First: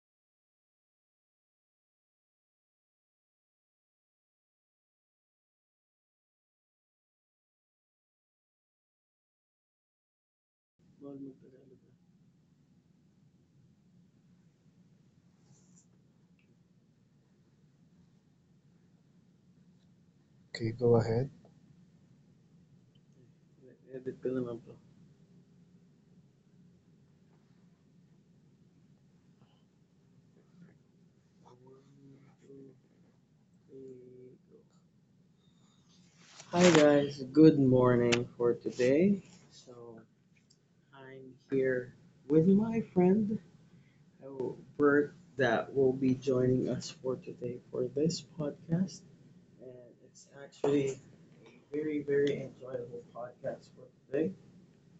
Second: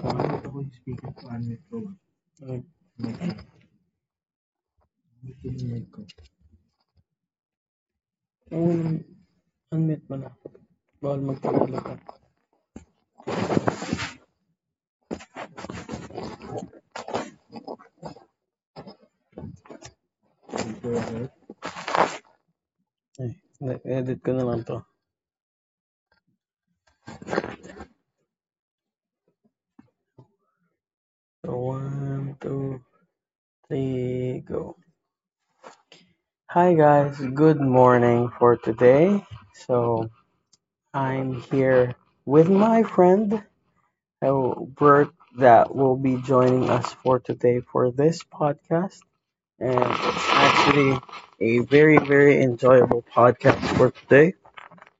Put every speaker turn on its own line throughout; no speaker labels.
yung Ay, um, Unmute mo na. Bawal magtagal ka.
Go ahead.
Ay, Edit ko na to. So, one, two, three, go. Hi guys, good morning for today. So, I'm here with my friend, Bert, that will be joining us for today for this podcast. And it's actually a very, very enjoyable podcast for today.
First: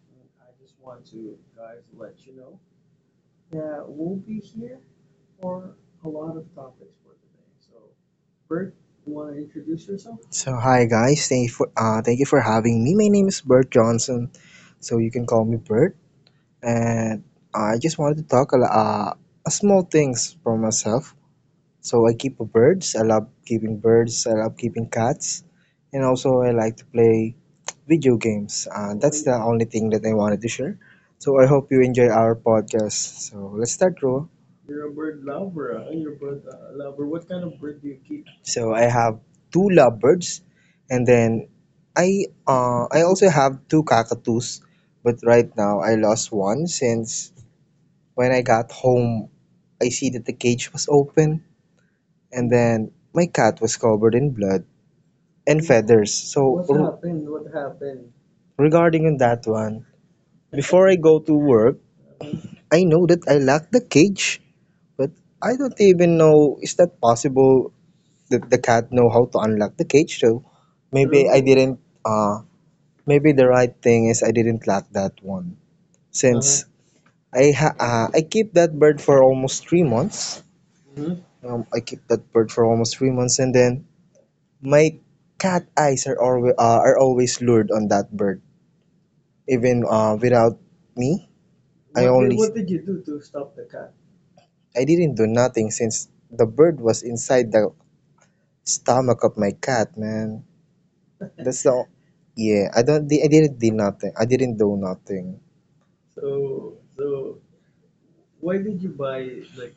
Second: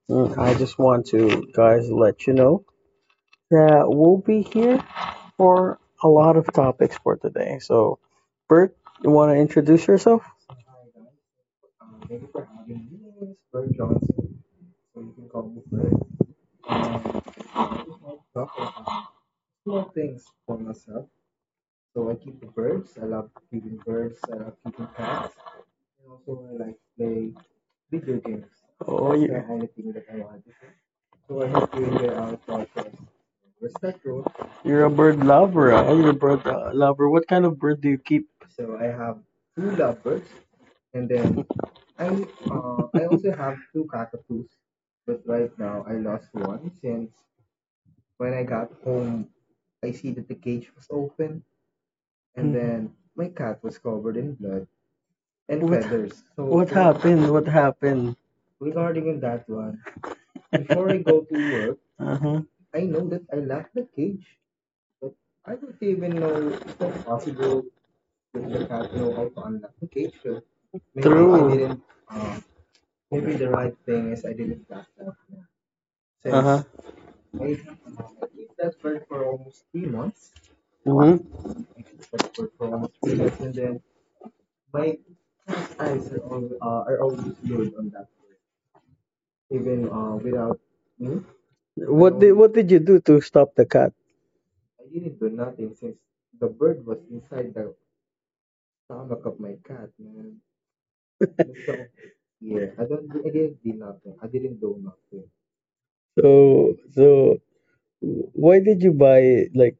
I just want to, guys, let you know that we'll be here for a lot of topics for today. So, Bert, you want to introduce yourself?
So hi guys, thank you for having me. My name is Bert Johnson, so you can call me Bert. And I just wanted to talk a small things for myself. So I keep birds. I love keeping birds. I love keeping cats, and also I like to play video games.
Oh,
That's the only thing that I wanted to share. So I hope you enjoy our podcast. So let's start, Ro.
you're a bird lover, huh? You're a bird lover. What kind of bird do you keep?
So I have two lovebirds, and then I also have two cockatoos, but right now I lost one since when I got home I see that the cage was open and
And then,
then my cat was covered in blood and
and what,
feathers.
feathers. So
So
what happened? What happened?
regarding on that one, before I go to work,
Uh-huh.
I know that I locked the cage, but I don't even know is that possible that the cat know how to unlock the cage though.
maybe I
Maybe I
True.
didn't uh maybe the right thing is I didn't lock that one. Uh-huh.
Uh huh.
Since uh-huh, I keep that bird for almost 3 months.
Hmm.
I keep that bird for almost 3 months, and then my cat eyes are always lured on that bird, even without me. I
What So did
only
what did you do to stop the cat?
I didn't do nothing since the bird was inside the stomach of my cat, man. That's the o- yeah. I didn't do nothing. I didn't do nothing.
So so Why did you buy it? Like,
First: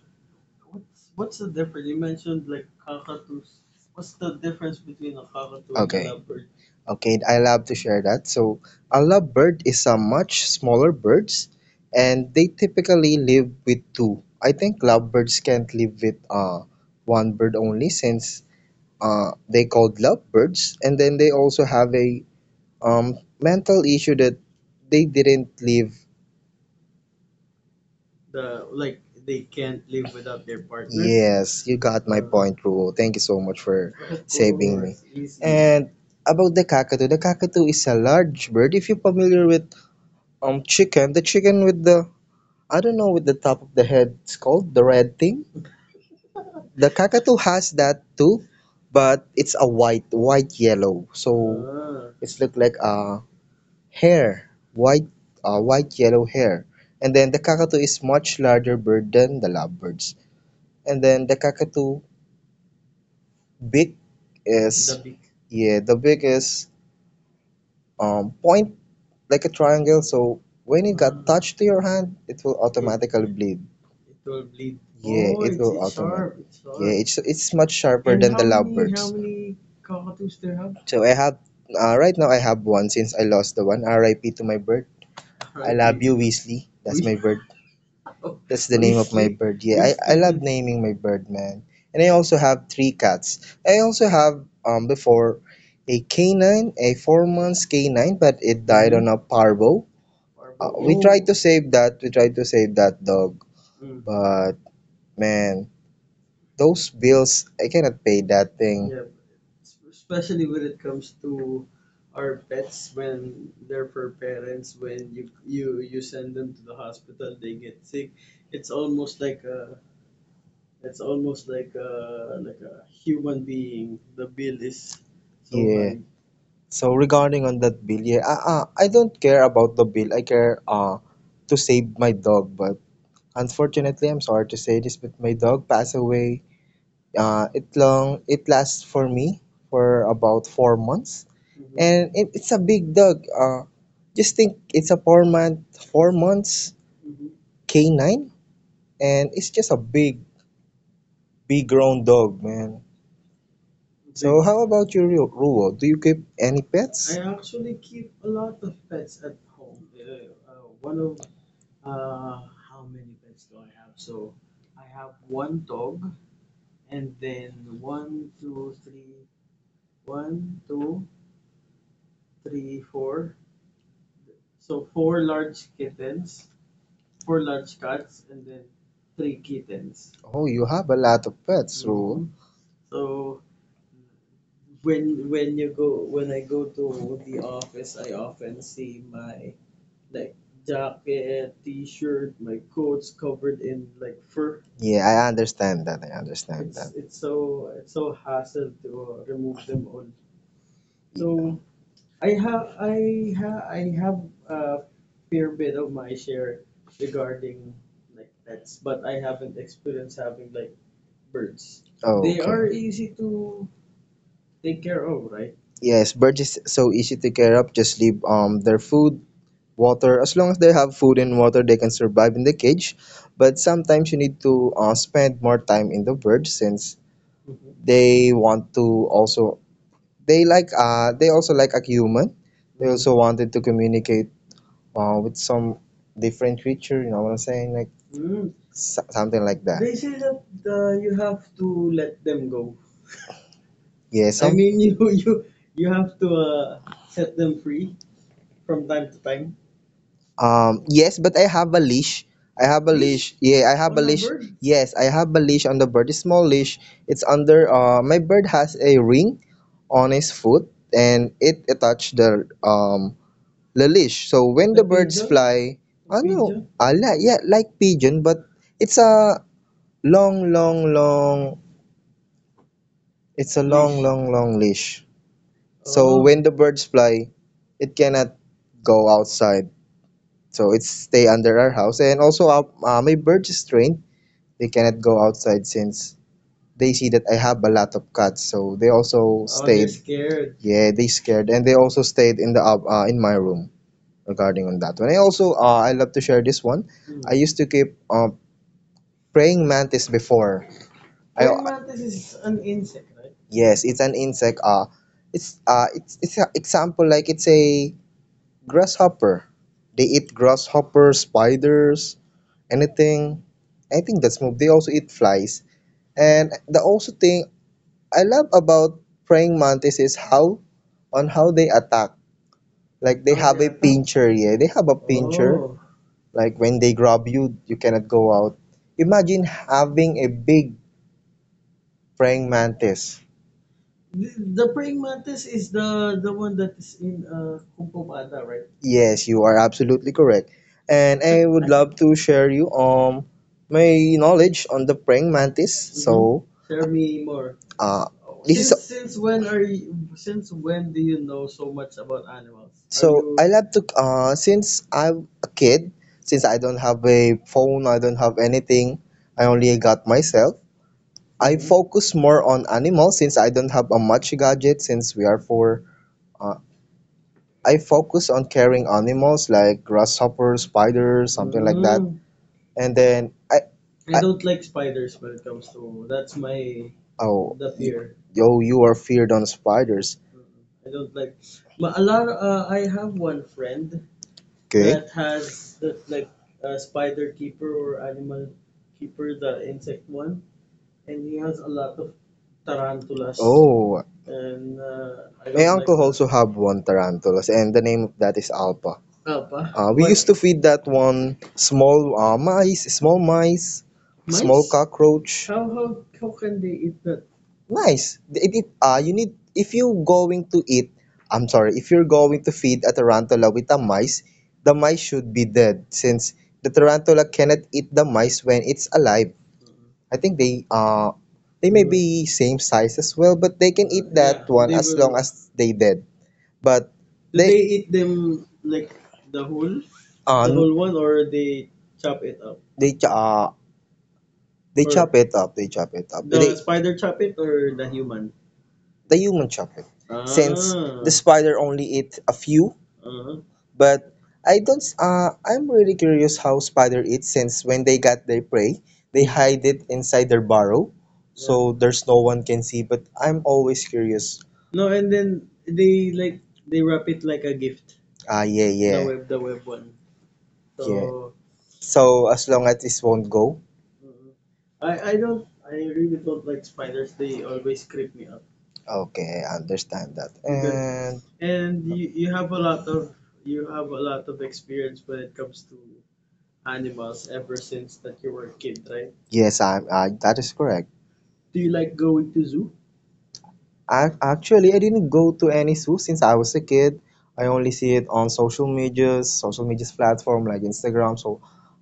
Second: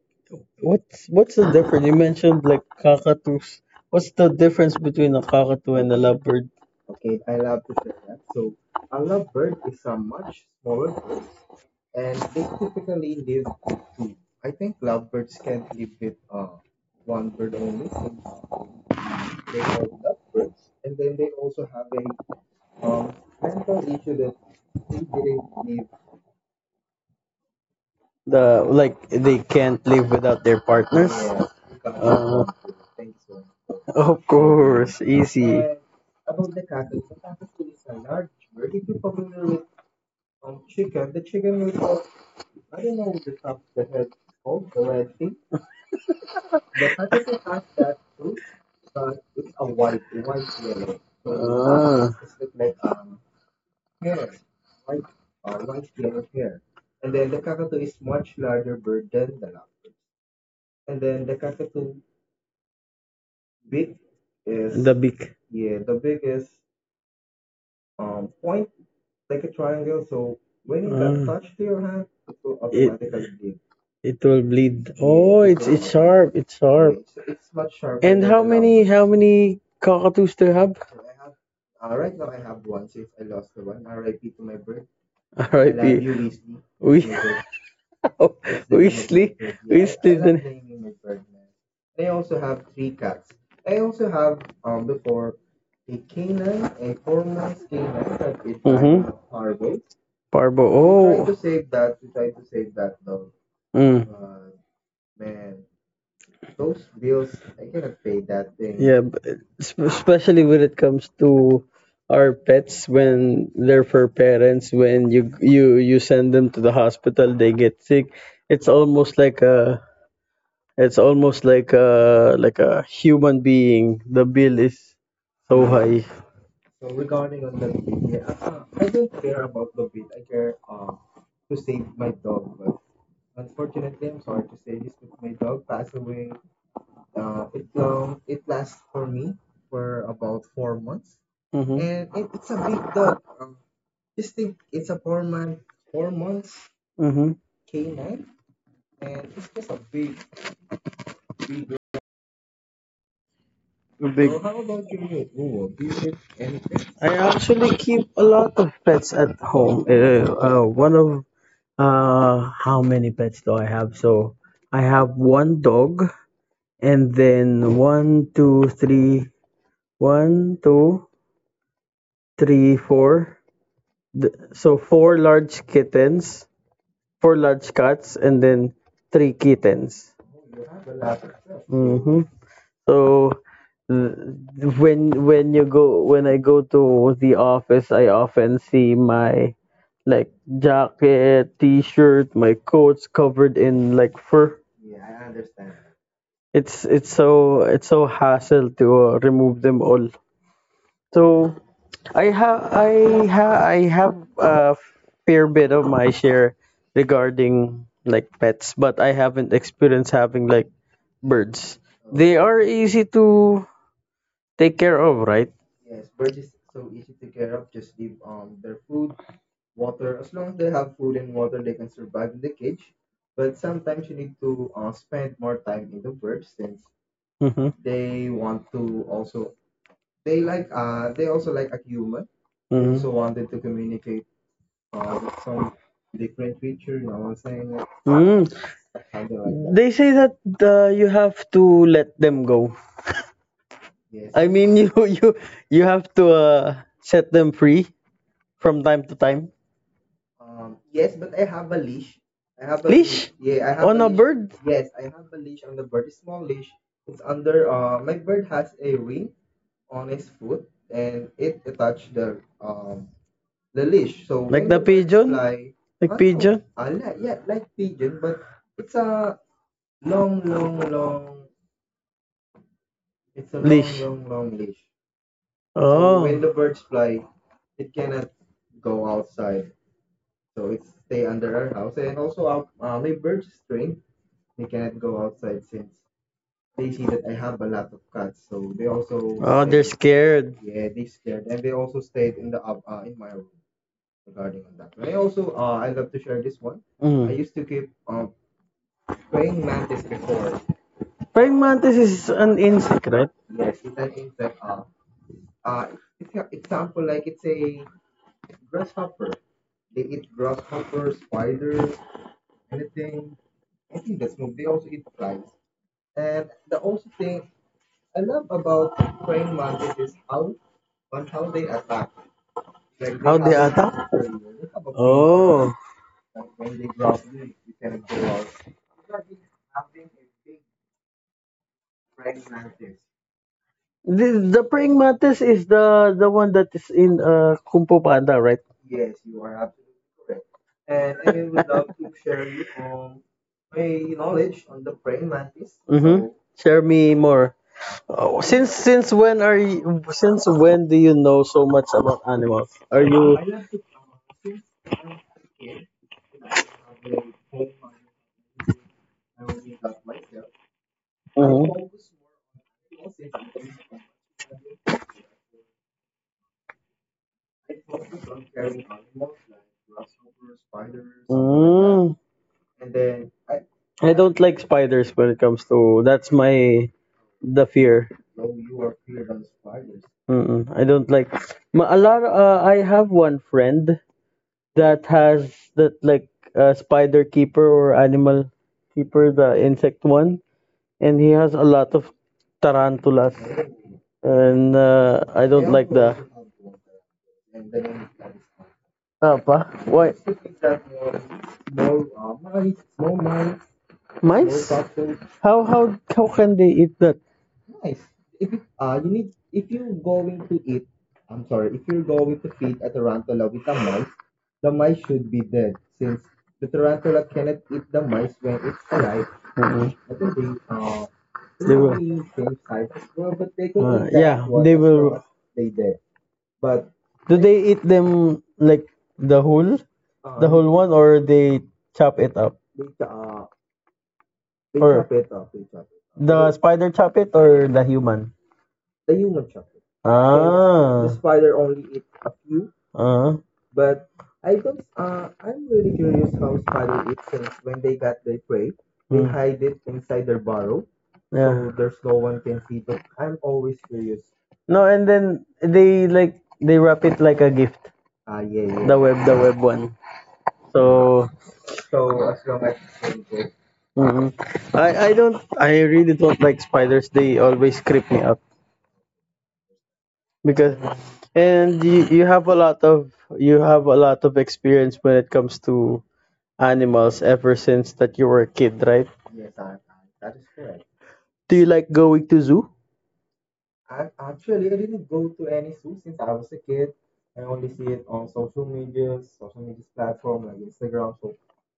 what's the difference? You mentioned like cockatoos. What's the difference between a cockatoo and a
Okay.
lovebird?
Okay, I love to share that. So, a lovebird is a much smaller birds, and they typically live with two. I think lovebirds can't live with one bird only since they called lovebirds, and then they also have a mental issue that they didn't live.
The like they can't live without their partners.
Yes, you got my
Uh,
point, Ruo. Thank you so much for
of
saving.
course, easy.
And about the cockatoo is a large bird. If you're familiar with chicken, the chicken with the I don't know with the top of the head, it's called the red thing. The cockatoo has that too, but it's a white, white yellow. So, ah,
Ah,
it's look like a hair, white, white yellow hair. And then the cockatoo is much larger bird than the lovebirds. And then the cockatoo beak is
the
the beak.
beak.
Yeah, the beak is um like a triangle. So when it got touched to your
Ah,
hand, it will automatically
it
bleed.
it will bleed.
Yeah,
Oh,
it,
it's sharp. It's
yeah.
sharp.
It's much sharper
And
than
how
the
many how
lovebirds.
many cockatoos do you have?
So I have right now I have one since I lost the one. R.I.P. to my bird.
I
I
R.I.P. R I
love you,
P.
Weasley. That's my bird.
We
That's the name of my
Weasley
bird.
is
I love naming my bird, man. And I also have three cats. I also have before a canine, a 4 months canine, but it died on a
Mm-hmm.
parvo.
Parbo.
We
Oh,
tried to save that. We tried to save that dog,
mm.
but man. Those bills, I cannot pay that thing.
Yeah, especially when it comes to our pets when they're for parents when you send them to the hospital they get sick. It's almost like a, it's almost like a human being. The bill is so
Yeah.
high.
So regarding on that bill, yeah, I don't care about the bill. I care to save my dog, but unfortunately, I'm sorry to say this, but my dog passed away. It lasts for me for about 4 months, and
Mm-hmm.
it's a big dog. Just think it's a 4 months
Mm-hmm.
canine, and it's just a big big grown dog, man.
Big.
So big. How about you, Ruo? Do you keep any
I
pets?
actually keep a lot of pets at home. One of How many pets do I have? So I have one dog, and then one, two, three, one, two, three, four. Four large kittens, four large cats, and then three kittens.
Oh, you have a lot of pets, Rule.
Hmm. So th- when you go when I go to the office, I often see my like jacket, t-shirt, my coats covered in like fur.
Yeah, I understand that. I understand.
It's so hassle to remove them all. So I have I I have a fair bit of my share regarding like pets, but I haven't experienced having like birds.
Oh,
Are easy
okay.
to take care of, right?
Yes, birds is so easy to care of. Just leave their food, water. As long as they have food and water, they can survive in the cage. But sometimes you need to spend more time in the bird since
Mm-hmm. I
they want to also they like they also like a human. They also wanted to communicate with some different creature. You know what I'm saying? Like something like that.
They say that you have to let them go.
Yes, I
Mean, you you you have to set them free from time to time.
yes, but I have a leash. I have a leash. Yeah, I have a
On
leash.
bird,
Yes, I have a leash on the bird. A small leash. It's under my bird has a ring on his foot and it attached the leash. So when the birds fly, I know, I like yeah, like pigeon, but it's a long, long, long it's a long, leash, long, long leash. So when the birds fly, it cannot go outside so it's stay under our house and also my birds is trained they cannot go outside since they see that I have a lot of cats so they also stayed.
scared.
Yeah, they scared and they also stayed in the in my room. Regarding on that one I also, I love to share this one. I mm,
I
used to keep praying mantis before I
Praying mantis is an insect, right?
yes it's an insect. It's an example like it's a grasshopper. They eat grasshopper spiders anything I think that's move. They also eat flies. And the also thing I love about praying mantis is how on how they attack. Like they have a pincher, yeah. They have a pincher. Like when they grab you, you cannot go out. Imagine having a big praying mantis.
The, the praying mantis is the one that is in Kung Fu Panda, right?
Yes, you are absolutely correct. And I would love to share you my knowledge on the praying mantis. Hmm. So
Share me more.
uh
Oh,
this is
since when do you know so much about
are.
animals? Are
So
you?
I you love to since I'm a kid, since I don't have a phone, I don't have anything, I only got myself. I
Mhm.
focus more on animals since I don't have a much gadget since we are four. Uh, I focus on caring animals like grasshoppers, spiders, something like that.
Mm.
And then I,
I
I,
don't like spiders when it comes to. That's my
oh,
the fear.
yo you are feared on spiders.
Mm-mm. I don't like. Ma, a lot. I have one friend
Okay.
that has that like spider keeper or animal keeper, the insect one, and he has a lot of tarantulas,
Oh,
and I
my
don't like
uncle
the.
also have one tarantulas, and the name of that is Alpha.
Apa?
We
Why?
used what? To feed that one small mice, small mice, small
Mice?
cockroach.
How can they eat that?
Nice. You need if you going to eat. I'm sorry. If you're going to feed a tarantula with a mice, the mice should be dead since the tarantula cannot eat the mice when it's alive.
Uh,
I think they
they
may
will.
be same size as well, but they can eat
Yeah,
that one
they
as long
will.
as they dead. But
Do they eat
they
them like the whole,
the
the whole one, or they chop it up?
they ch- uh they
Or
chop or it up. They chop it up. They
the. Spider chop it, or the human?
the human chop it.
It's.
Since the
Ah,
spider only eat a few,
ah,
but I don't. S- I'm really curious how spider eat since when they got their prey, they hide it
mm,
inside their burrow, yeah so
yeah.
there's no one can see. But I'm always curious.
No, and then they like they wrap it like a gift.
Ah, yeah.
The web one. So,
So as long as this won't go?
mm, I don't, I really don't like spiders. They always creep me out.
Okay, I understand that. Good.
Because
And
and you have a lot of experience when it comes to animals ever since that you were a kid, right?
yes, I, that is correct.
Do you like going to zoo?
I didn't go to any zoo since I was a kid. I only see it on social medias platform like Instagram, so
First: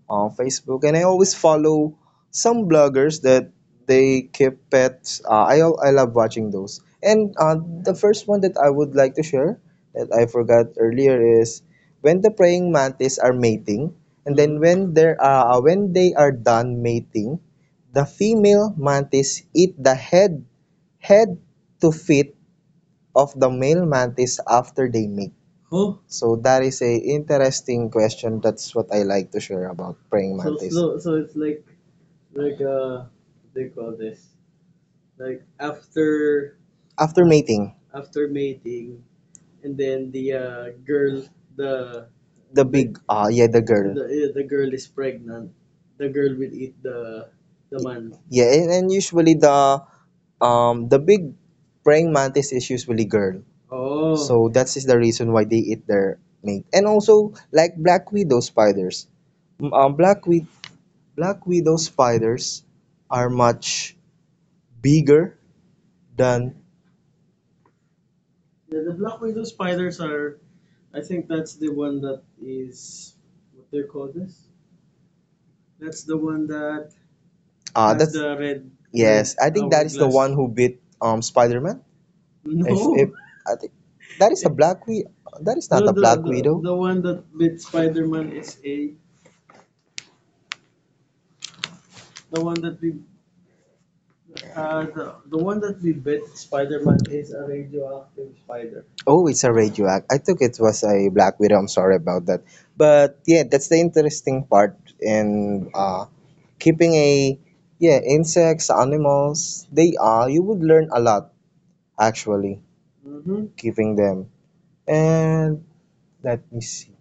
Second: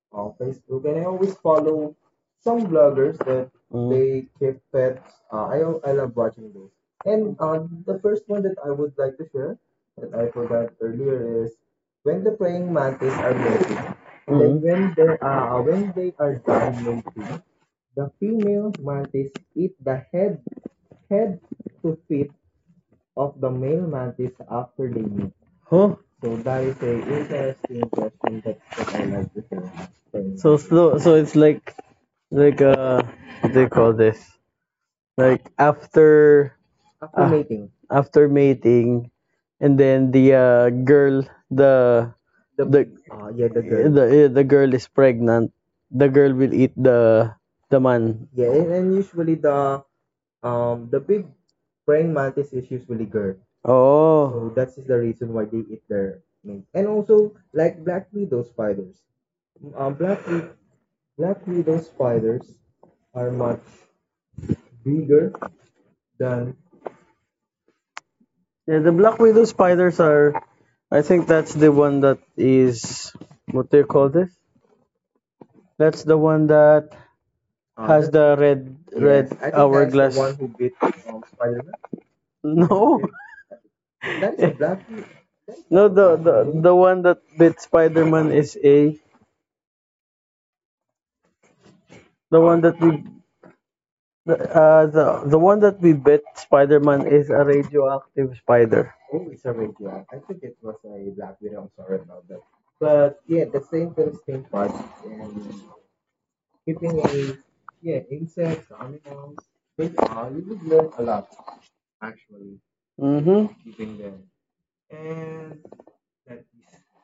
on Facebook, and I always follow some bloggers that they
Mm.
keep pets. I love watching
al-
those. And the first one that I would like to share that I forgot earlier is when the praying mantis are mating, and then hmm
Mm.
when they are done mating, the female mantis eat the head to feet of the male mantis after they mate?
Huh?
So that is a interesting question. That's what I like to share about praying mantis.
So it's like what do you call this? Like after.
After
Ah,
mating,
after mating, and then
the
the
big yeah, the girl.
the the girl is pregnant. The girl will eat the man.
Yeah, and usually the big praying mantis is usually girl.
Oh,
So that is the reason why they eat their mate. And also like black widow spiders. Mm, black widow spiders are much bigger than
yeah. The black widow spiders are. I think that's the one that is. What do you call this? That's the one that. Has
That's
the red, red,
yes. Red
yes,
I think that is the
hourglass?
one who beat Spider-Man. If
No, it-.
if I think that is a Black Widow. That is
No.
not a Black
The
Widow.
the one that bit
Beat.
Spider-Man is a the one that we, the, uh the the one that we bit Spider-Man is a radioactive spider.
Oh, it's a radioact. I thought it was a Black Widow. I'm sorry about that. But yeah, that's the interesting part in keeping a yeah insects, animals. They are you would learn a lot actually
Mm-hmm.
keeping them. And let me see.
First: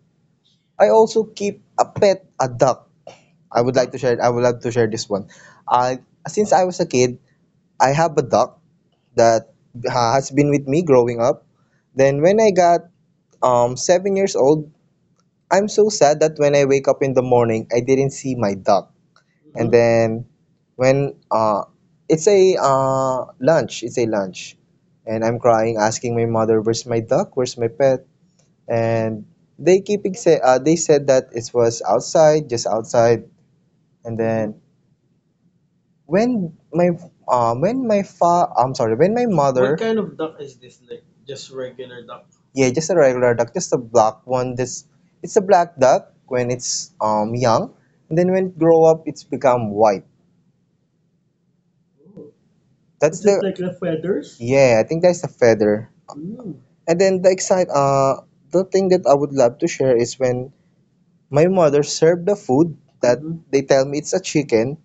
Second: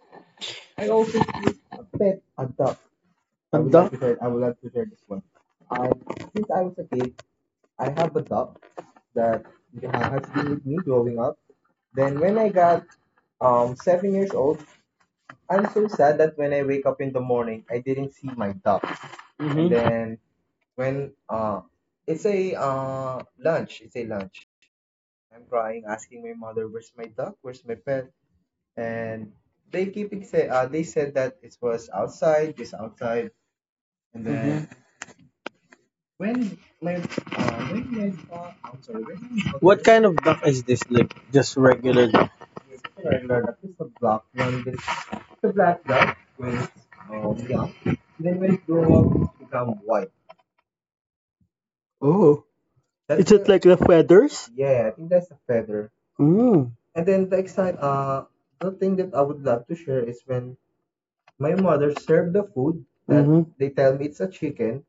I also keep a pet, a duck. I
And
would
the.
like to share. I would like to share this one. Uh, since I was a kid, I have a dog that has been with me growing up. Then when I got 7 years old, I'm so sad that when I wake up in the morning, I didn't see my dog.
And
And mhm. Then
mm-hmm.
when uh, it's a lunch, it's a lunch, and I'm crying, asking my mother, "Where's my dog? Where's my pet?" And they keeping say they said that it was outside, just outside, and mhm. Then
Mm-hmm.
when my mother
What kind of duck is this? Like just regular duck?
yeah, just a regular duck, just a black one. This It's a black duck when it's young, and then when it grow up, it's become white. That's
Is
the
it like the feathers?
Yeah, I think that's the feather.
Mm.
And then the thing that I would love to share is when my mother served the food that they tell me it's a chicken.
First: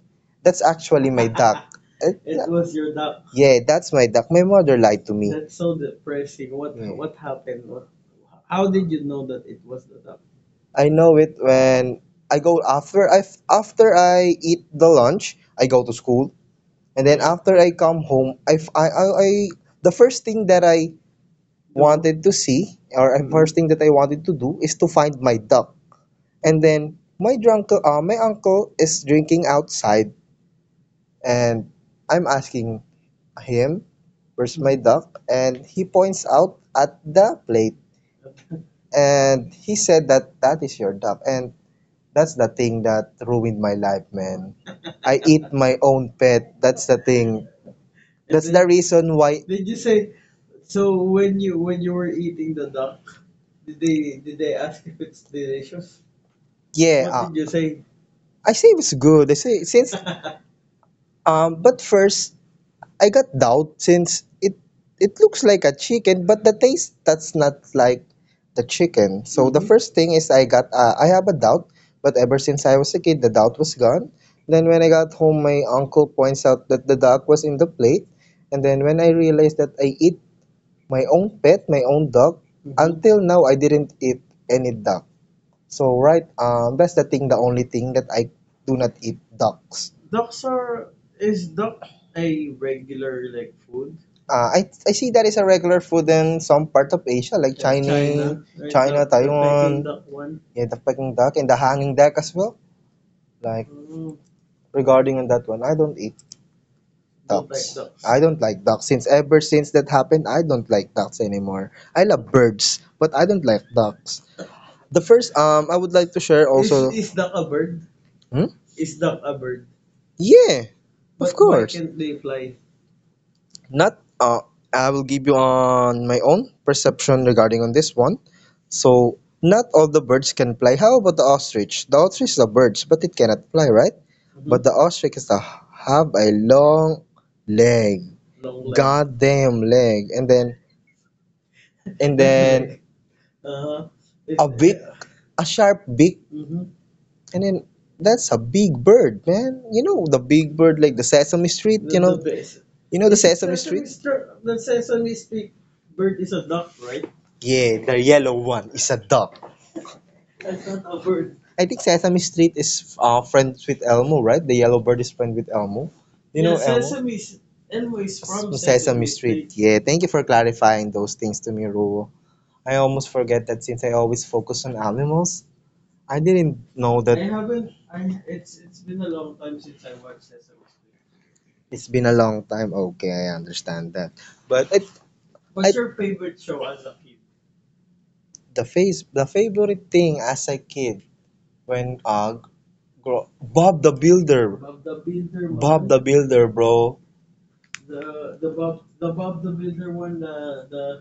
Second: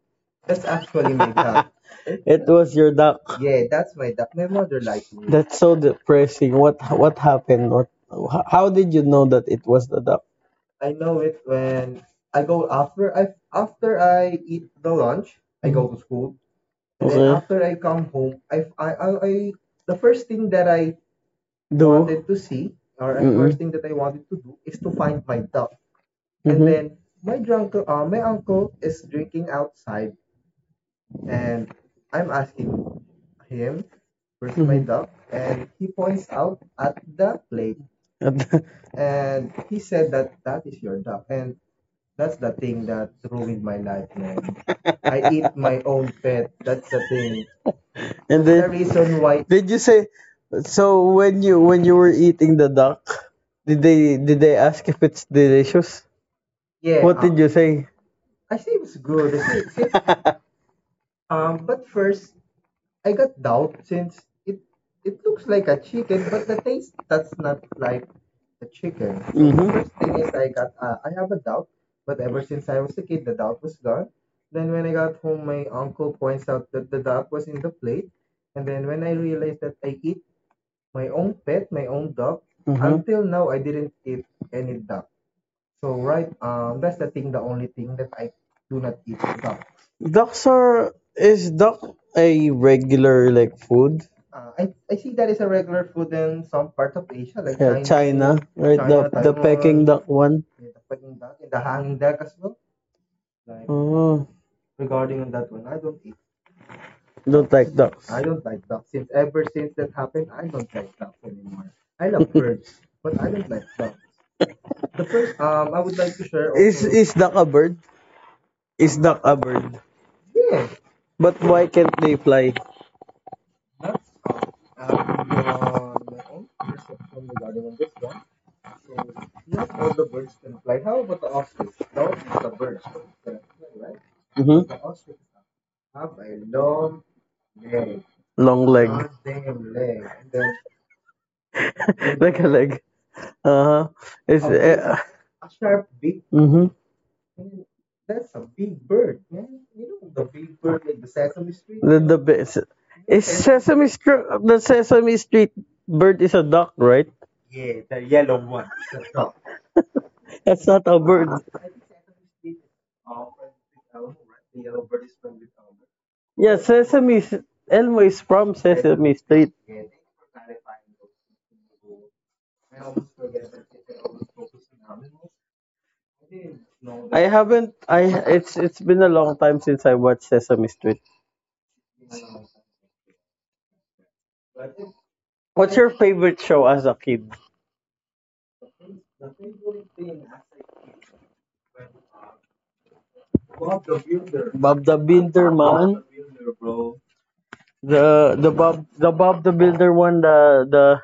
That's actually my duck. Eh,
Was your duck.
yeah, that's my duck. My mother lied to me.
That's so depressing. What happened? What how did you know that it was the duck?
I know it when I go after I eat the
Mhm.
lunch, I go to school, and then after I come home, I f- I- the first thing that I
Do.
wanted to see, or the first thing that I wanted to do, is to find my duck. And then my uncle is drinking outside, and I'm asking him, "Where's my duck?" And he points out at the plate, and he said that that is your duck, and that's the thing that ruined my life, man. I eat my own pet. That's the thing.
And
That's the reason why.
did you say, so when you, when you were eating the duck, did they, did they ask if it's delicious? You
Yeah,
after say?
I say it's good. I say since but first I got doubt since it looks like a chicken, but the taste that's not like the chicken. So the first thing is I have a doubt, but ever since I was a kid, the doubt was gone. Then when I got home, my uncle points out that the duck was in the plate, and then when I realized that I eat my own pet, my own dog. Mhm. Until now, I didn't eat any duck. So right, that's the thing, the only thing that I do not eat ducks.
Ducks are. Is duck a regular like food?
Uh, I I see that is a regular food in some part of Asia like
China,
China, China,
Taiwan.
Taiwan.
Duck one.
Yeah, the Peking duck and the hanging duck as well. Like
Oh.
regarding on that one, I don't eat.
Don't like dogs.
I don't like ducks since ever since that happened. I don't like ducks anymore. I love birds, but I don't like ducks. The first I would like to share is also.
Is
Is
duck a bird?
Hmm?
Is duck a bird?
Yeah. Of
But why
course,
can't they fly?
not. I will give you on my own perception regarding on this one. So, not all the birds can fly. How about the ostrich? The ostrich is a bird, but it cannot fly, right? But
Mm-hmm.
the ostrich is a, have a long leg,
Long leg.
goddamn leg, and then and then
Leg. Uh huh. Is
a big, a sharp beak,
mm-hmm.
and then that's a big bird, man. You know the big bird like the Sesame Street.
The one? Best.
You know the Sesame
Sesame
Street.
Street, the Sesame Street bird is a duck, right?
Yeah, the yellow one is a duck.
That's not a bird.
I think Sesame Street is friends with Elmo, right? The yellow bird is friend with Elmo. You
Yeah,
know Elmo?
Sesame. Elmo is from
Sesame Sesame
Sesame Street.
Street. Street. Yeah, thank you for clarifying those things to me, Ruo. I almost forget that since I always focus on animals, I didn't know I
I
that
haven't. I It's been a long time since I watched Sesame Street.
it's been a long time. Okay, I understand that. But I
What's your favorite show as a kid?
the face the favorite thing as a kid when grow, Bob
Bob
the Builder.
the Builder,
Bob
man.
the Builder, bro.
The Bob the Builder one. The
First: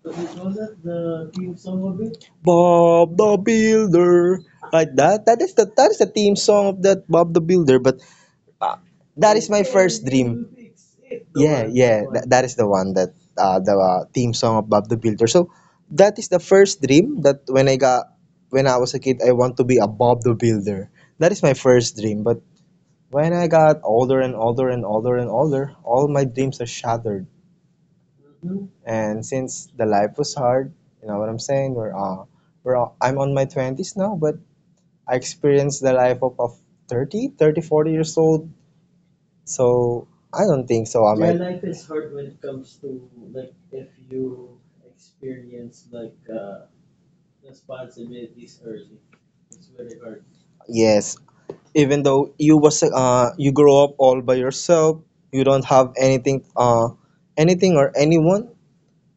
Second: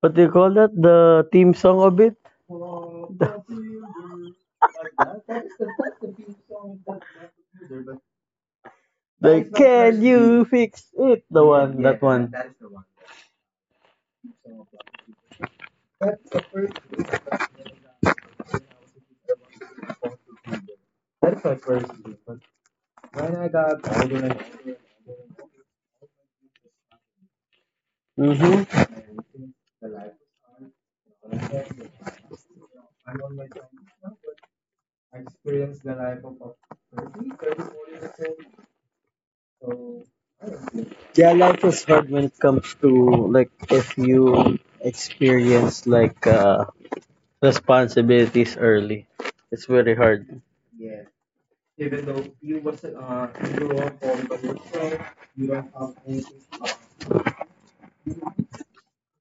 What do you call that? The theme song of it.
Bob the Builder. Like that. That is the theme song of that Bob the Builder. But uh, that is my
The
first
Can
dream.
You Fix It?
Yeah,
The
yeah.
one, that
That
one.
is the one that theme song of Bob the Builder. So that is the first dream that when I was a kid, I want to be a Bob the Builder. That is my first dream. But when I got older and older and older and older, all my dreams are shattered.
Mm-hmm.
And since the life was hard, you know what I'm saying? I'm on my 20s now, but I experienced the life of, 30, 30, 40 years old. So I don't think so. I
Yeah,
might,
life is hard when it comes to, like if you experience like responsibilities early. It's very hard.
yes, even though you was, you grow up all by yourself, you don't have anything, anything or anyone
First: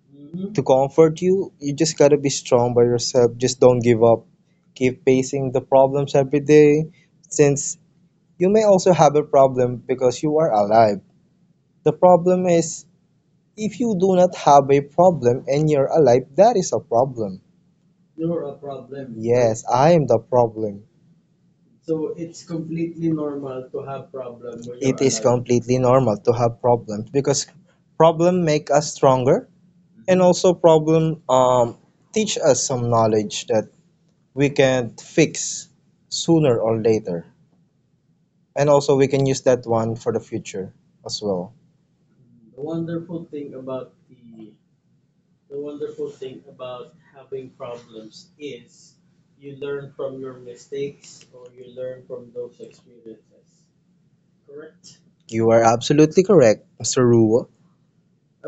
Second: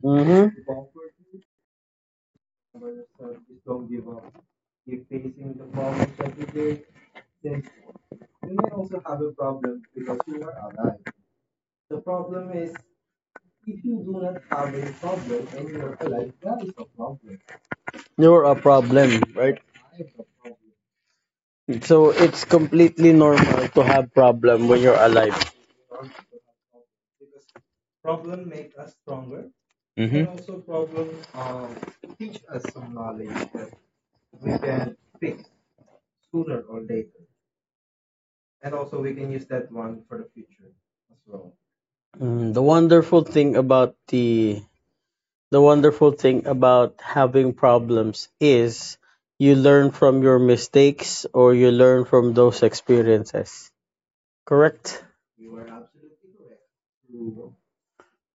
Mm-hmm.
to Mhm. comfort you. You just gotta be strong by yourself. Just don't give up. Keep facing the problems every day. Since you may also have a problem because you are alive. The problem is, if you do not have a problem and you're alive, that is a problem.
You're a problem, right?
Yes, I am the problem.
So it's completely normal to have problem when you're
It is
alive.
completely normal to have problems because problem make us stronger, and also
Mm-hmm.
problem teach us some knowledge that we can fix sooner or later. And also we can use that one for the future as well.
Mm, the wonderful thing about having problems is you learn from your mistakes or you learn from those experiences. Correct?
You are absolutely correct, Mr. Ruo.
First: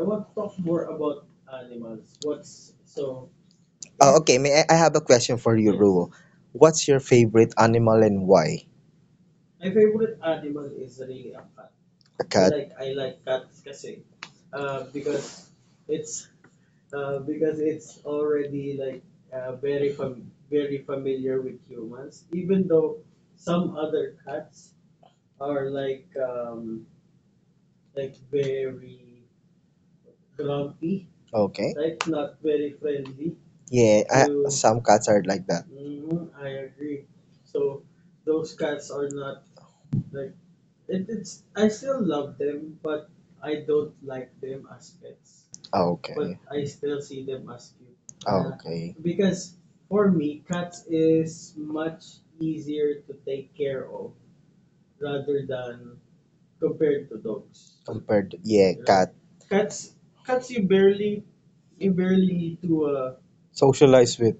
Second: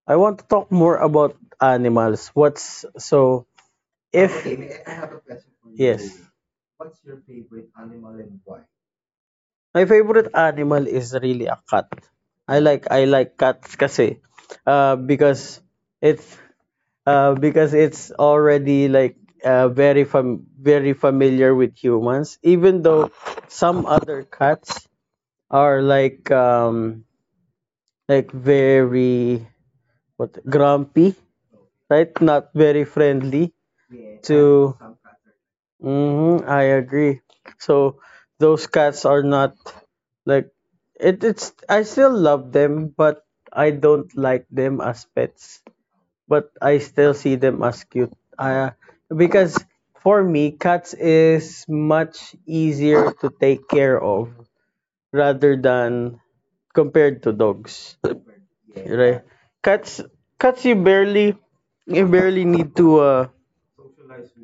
I want to talk more about animals. What's so.
Oh, okay,
If.
I have a question for you, Rule.
Yes.
What's your favorite animal and why?
My favorite animal is really a cat.
A cat.
I like cats kasi because it's, because it's already like very familiar with humans, even though some other cats are like very what grumpy,
Okay.
right? Not very friendly
Yeah, I,
to.
some cats are like that.
Hmm, I agree. So those cats are not like, it it's I still love them, but I don't like them as pets.
Ah, okay.
But I still see them as cute. I,
Okay.
because for me cats is much easier to take care of rather than compared to dogs.
Compared, to, yeah, cat.
Right? Cats cats you barely need to
Socialize with.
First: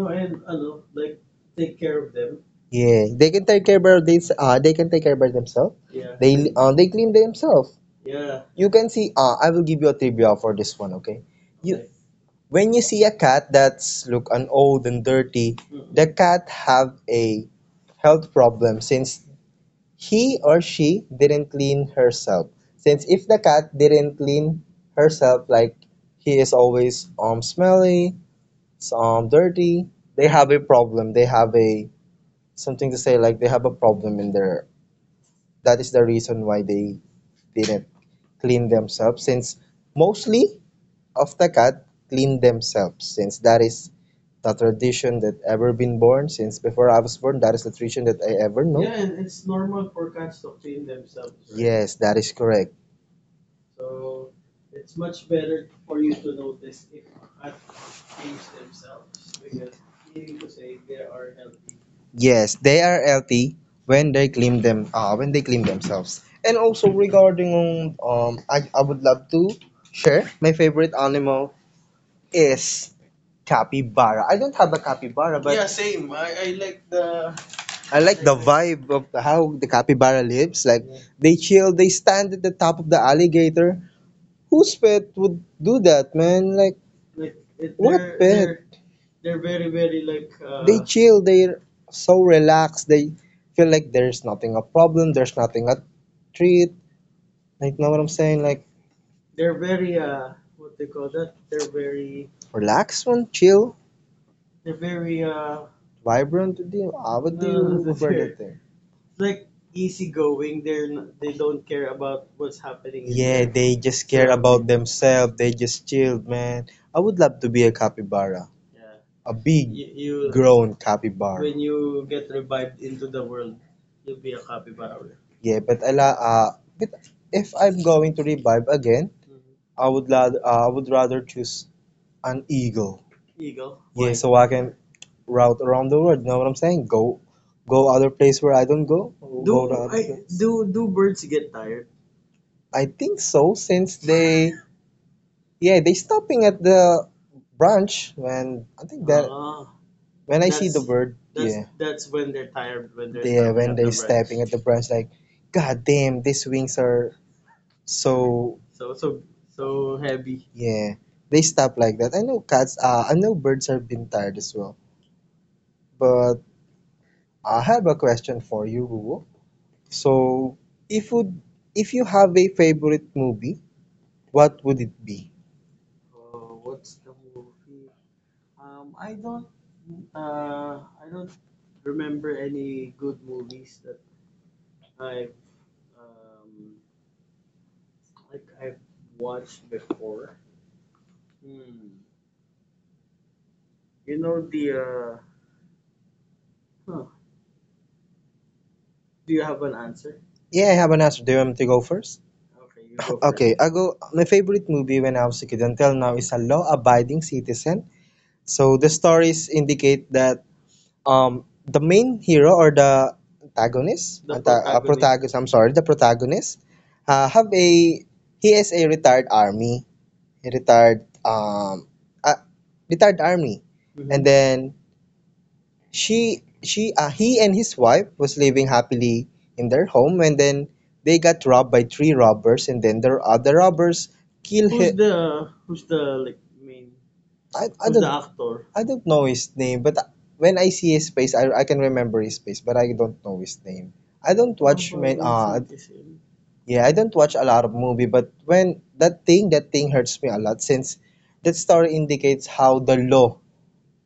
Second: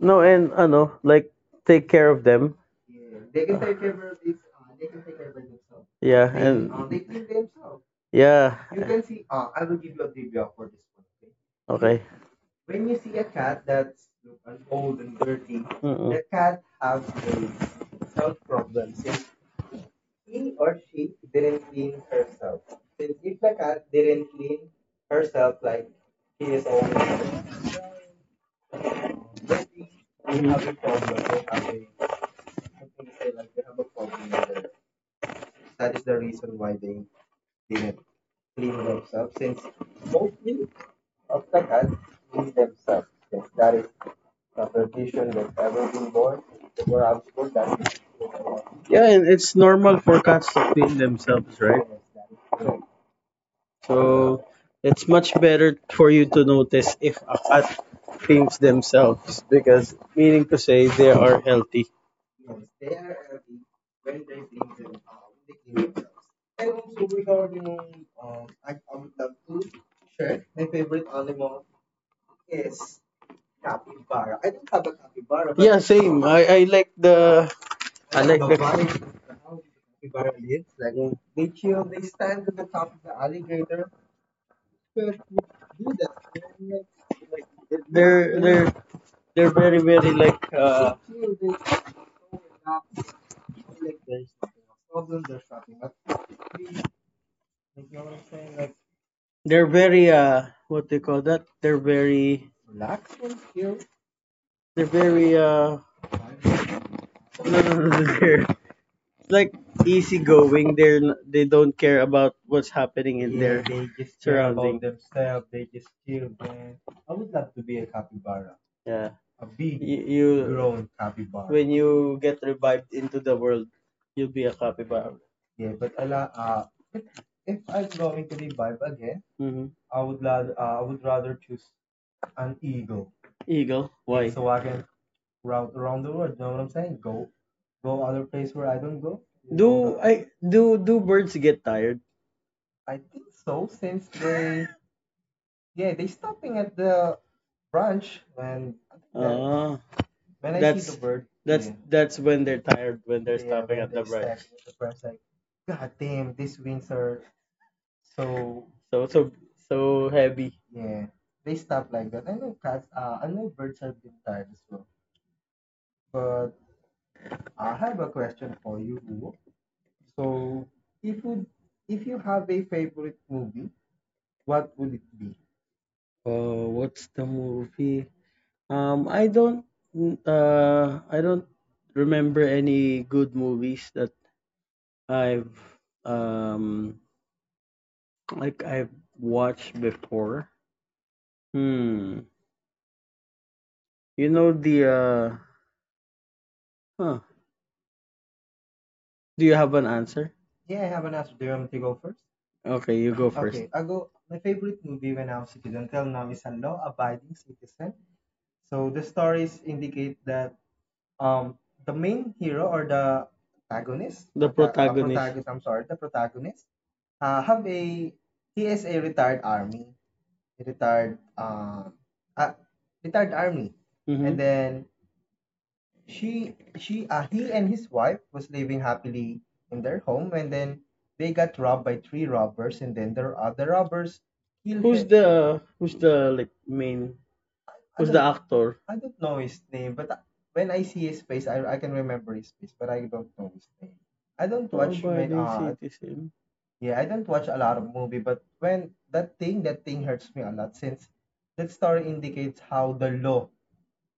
no, and ano, like take care of them.
Yeah, they can take care about this. They can take care about themselves.
Yeah, and
They clean themselves.
yeah.
You can see. I will give you a trivia for this one. Okay. You
Okay.
When you see a cat that's look an old and dirty, the cat
Mm-mm.
have a health problem since he or she didn't clean herself. Since if the cat didn't clean herself, like he is always smelly, dirty, they have a problem. They have a something to say, like they have a problem in their— that is the reason why they didn't clean themselves, since mostly of the cat clean themselves, since that is the tradition that ever been born since before I was born. That is the tradition that I ever know.
Yeah, and it's normal for cats to clean themselves, right?
Yes, that is correct.
So it's much better for you to notice if a cat cleans themselves, because meaning to say they are healthy.
Yes, they are healthy when they clean them when they clean themselves. And also regarding I would love to share my favorite animal is capybara. I don't have a capybara, but
Yeah, same.
I
I
like
like
the
the
vibe of how the capybara lives. Like they
Yeah.
chill, they stand at the top of the alligator. Whose pet would do that, man? Like
they're
what
they're
pet?
they're very very like
They chill. They're so relaxed. They feel like there's nothing a problem. There's nothing a treat. Like know what I'm saying? Like
they're very what they call that
relax one, chill,
they're very
vibrant. How would
no no no,
you
no
prefer
they're
that thing?
like easygoing, they're they don't care about what's happening in
Yeah,
their
they just care about
surrounding.
themselves. They just chill, man. I would love to be a capybara,
Yeah.
a big, grown
You,
capybara.
when
When
you
you
get
get
revived
revived into
into
the
the world,
world.
you'll be a capybara.
Yeah, but but if I'm going to revive again,
Mm-hmm.
I would rather choose an eagle. Yeah,
Eagle.
why?
Why?
So I can route around the world. You know what I'm saying? Go, go other place where I don't go. Go Do to other
Do
I,
I
place.
do
Do do
do
birds
birds
get?
get tired?
I think so, since they yeah, they stopping at the branch. When I think that,
Ah,
when I see the
that's
bird, yeah,
that's when they're
yeah,
tired, when they're stopping
when
at the
they stabbing
branch.
stepping at the branch, like, God damn, these wings are so
So so so Heavy.
yeah. They stop like that. I know cats. I know birds are being tired as well. But I have a question for you, Ruo. So, if would if you have a favorite movie, what would it be?
Oh, what's the movie? Um, I don't I don't remember any good movies that I've um I've watched before. Hmm. You know the huh. Do you have an answer?
Yeah, I have an answer. Do you want me to go first?
Okay, you go first.
Okay, I go. My favorite movie when I was a kid until now is A Law-Abiding Citizen. So the stories indicate that the main hero or the antagonist,
The
the anta- protagonist.
protagonist.
Protagonist, I'm sorry, the protagonist, have a he is a retired army, a retired uh, retired army, Mhm. and
And
then
mm-hmm.
she he and his wife was living happily in their home, and then they got robbed by three robbers, and then the other robbers kill
Who's
him.
the who's the like main
I, I
who's
don't
the Don't. Actor?
I don't know his name, but when I see his face, I can remember his face, but I don't know his name. I
Many.
don't watch, man.
Law-abiding citizen.
Yeah, I don't watch a lot of movie, but when that thing hurts me a lot, since that story indicates how the law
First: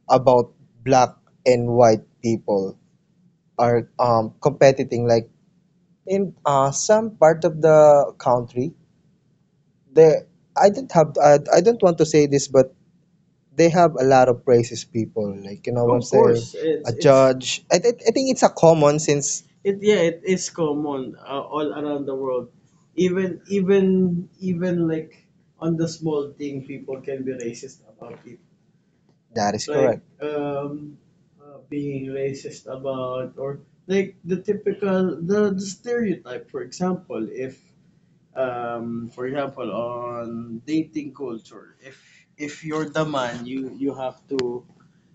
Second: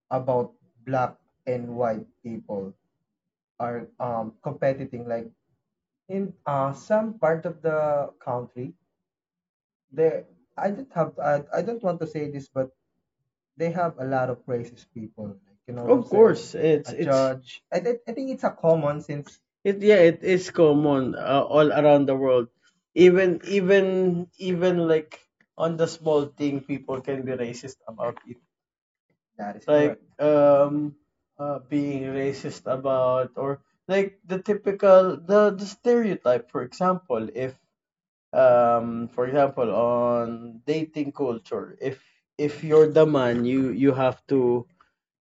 about black and white people are competing. Like in some part of the country, they— I don't want to say this, but they have a lot of racist people. Like you know what I'm
Of course,
saying, a
it's
judge. I think it's a common, since
it yeah it is common all around the world. Even like on the small thing, people can be racist about it.
that
Like
is
correct.
correct.
Being racist about, or like the typical the stereotype, for example if for example on dating culture, if you're the man you have to,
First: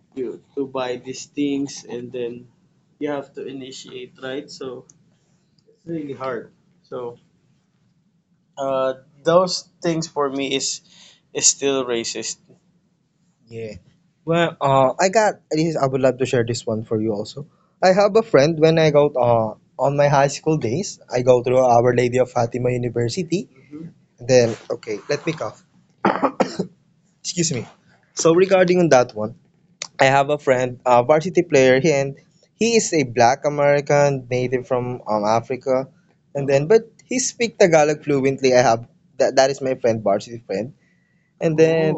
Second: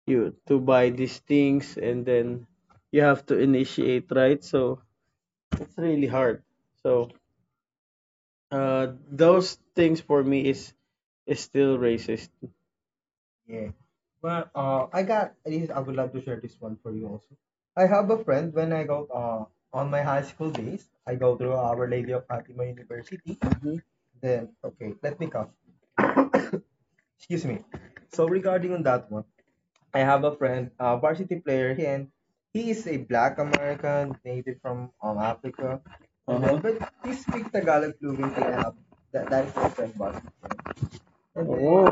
you to buy these things, and then you have to initiate, right? So it's really hard. So those things for me is still racist.
Yeah. Well, I got this. I would love to share this one for you also. I have a friend when I go on my high school days. I go through Our Lady of Fatima University.
Mhm.
Then okay, let me cough. Excuse me. So regarding on that one, I have a friend, a varsity player, he is a Black American native from Africa, and then but he speak Tagalog fluently. I have that that is my friend, varsity friend. And then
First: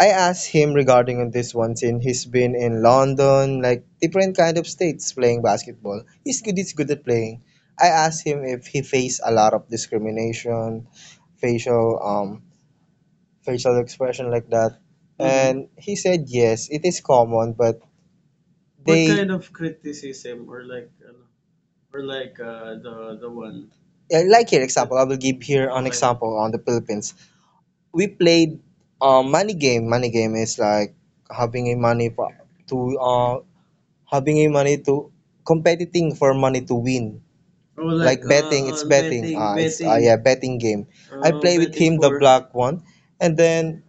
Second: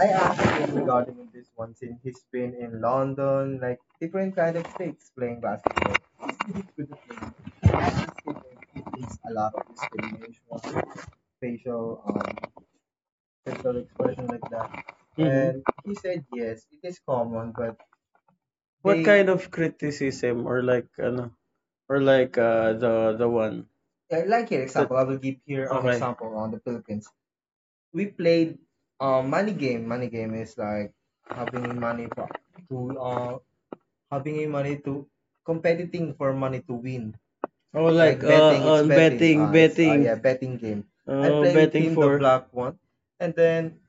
I asked him regarding on this one, since he's been in London, like different kind of states playing basketball. He's good. He's good at playing. I asked him if he faced a lot of discrimination, facial um facial expression like that. Mhm.
Hmm,
And he said, yes, it is common, but
what
they,
kind of criticism or like ano or like the one
yeah,
that,
like here example, I will give here an example on the
okay.
Philippines. We played money game. Money game is like having a money for, to having a money to competing for money to win.
Oh, like
Like betting, it's
on
betting.
betting,
It's
betting,
yeah, betting game.
I
I play with
betting
him, the
for.
black one, and then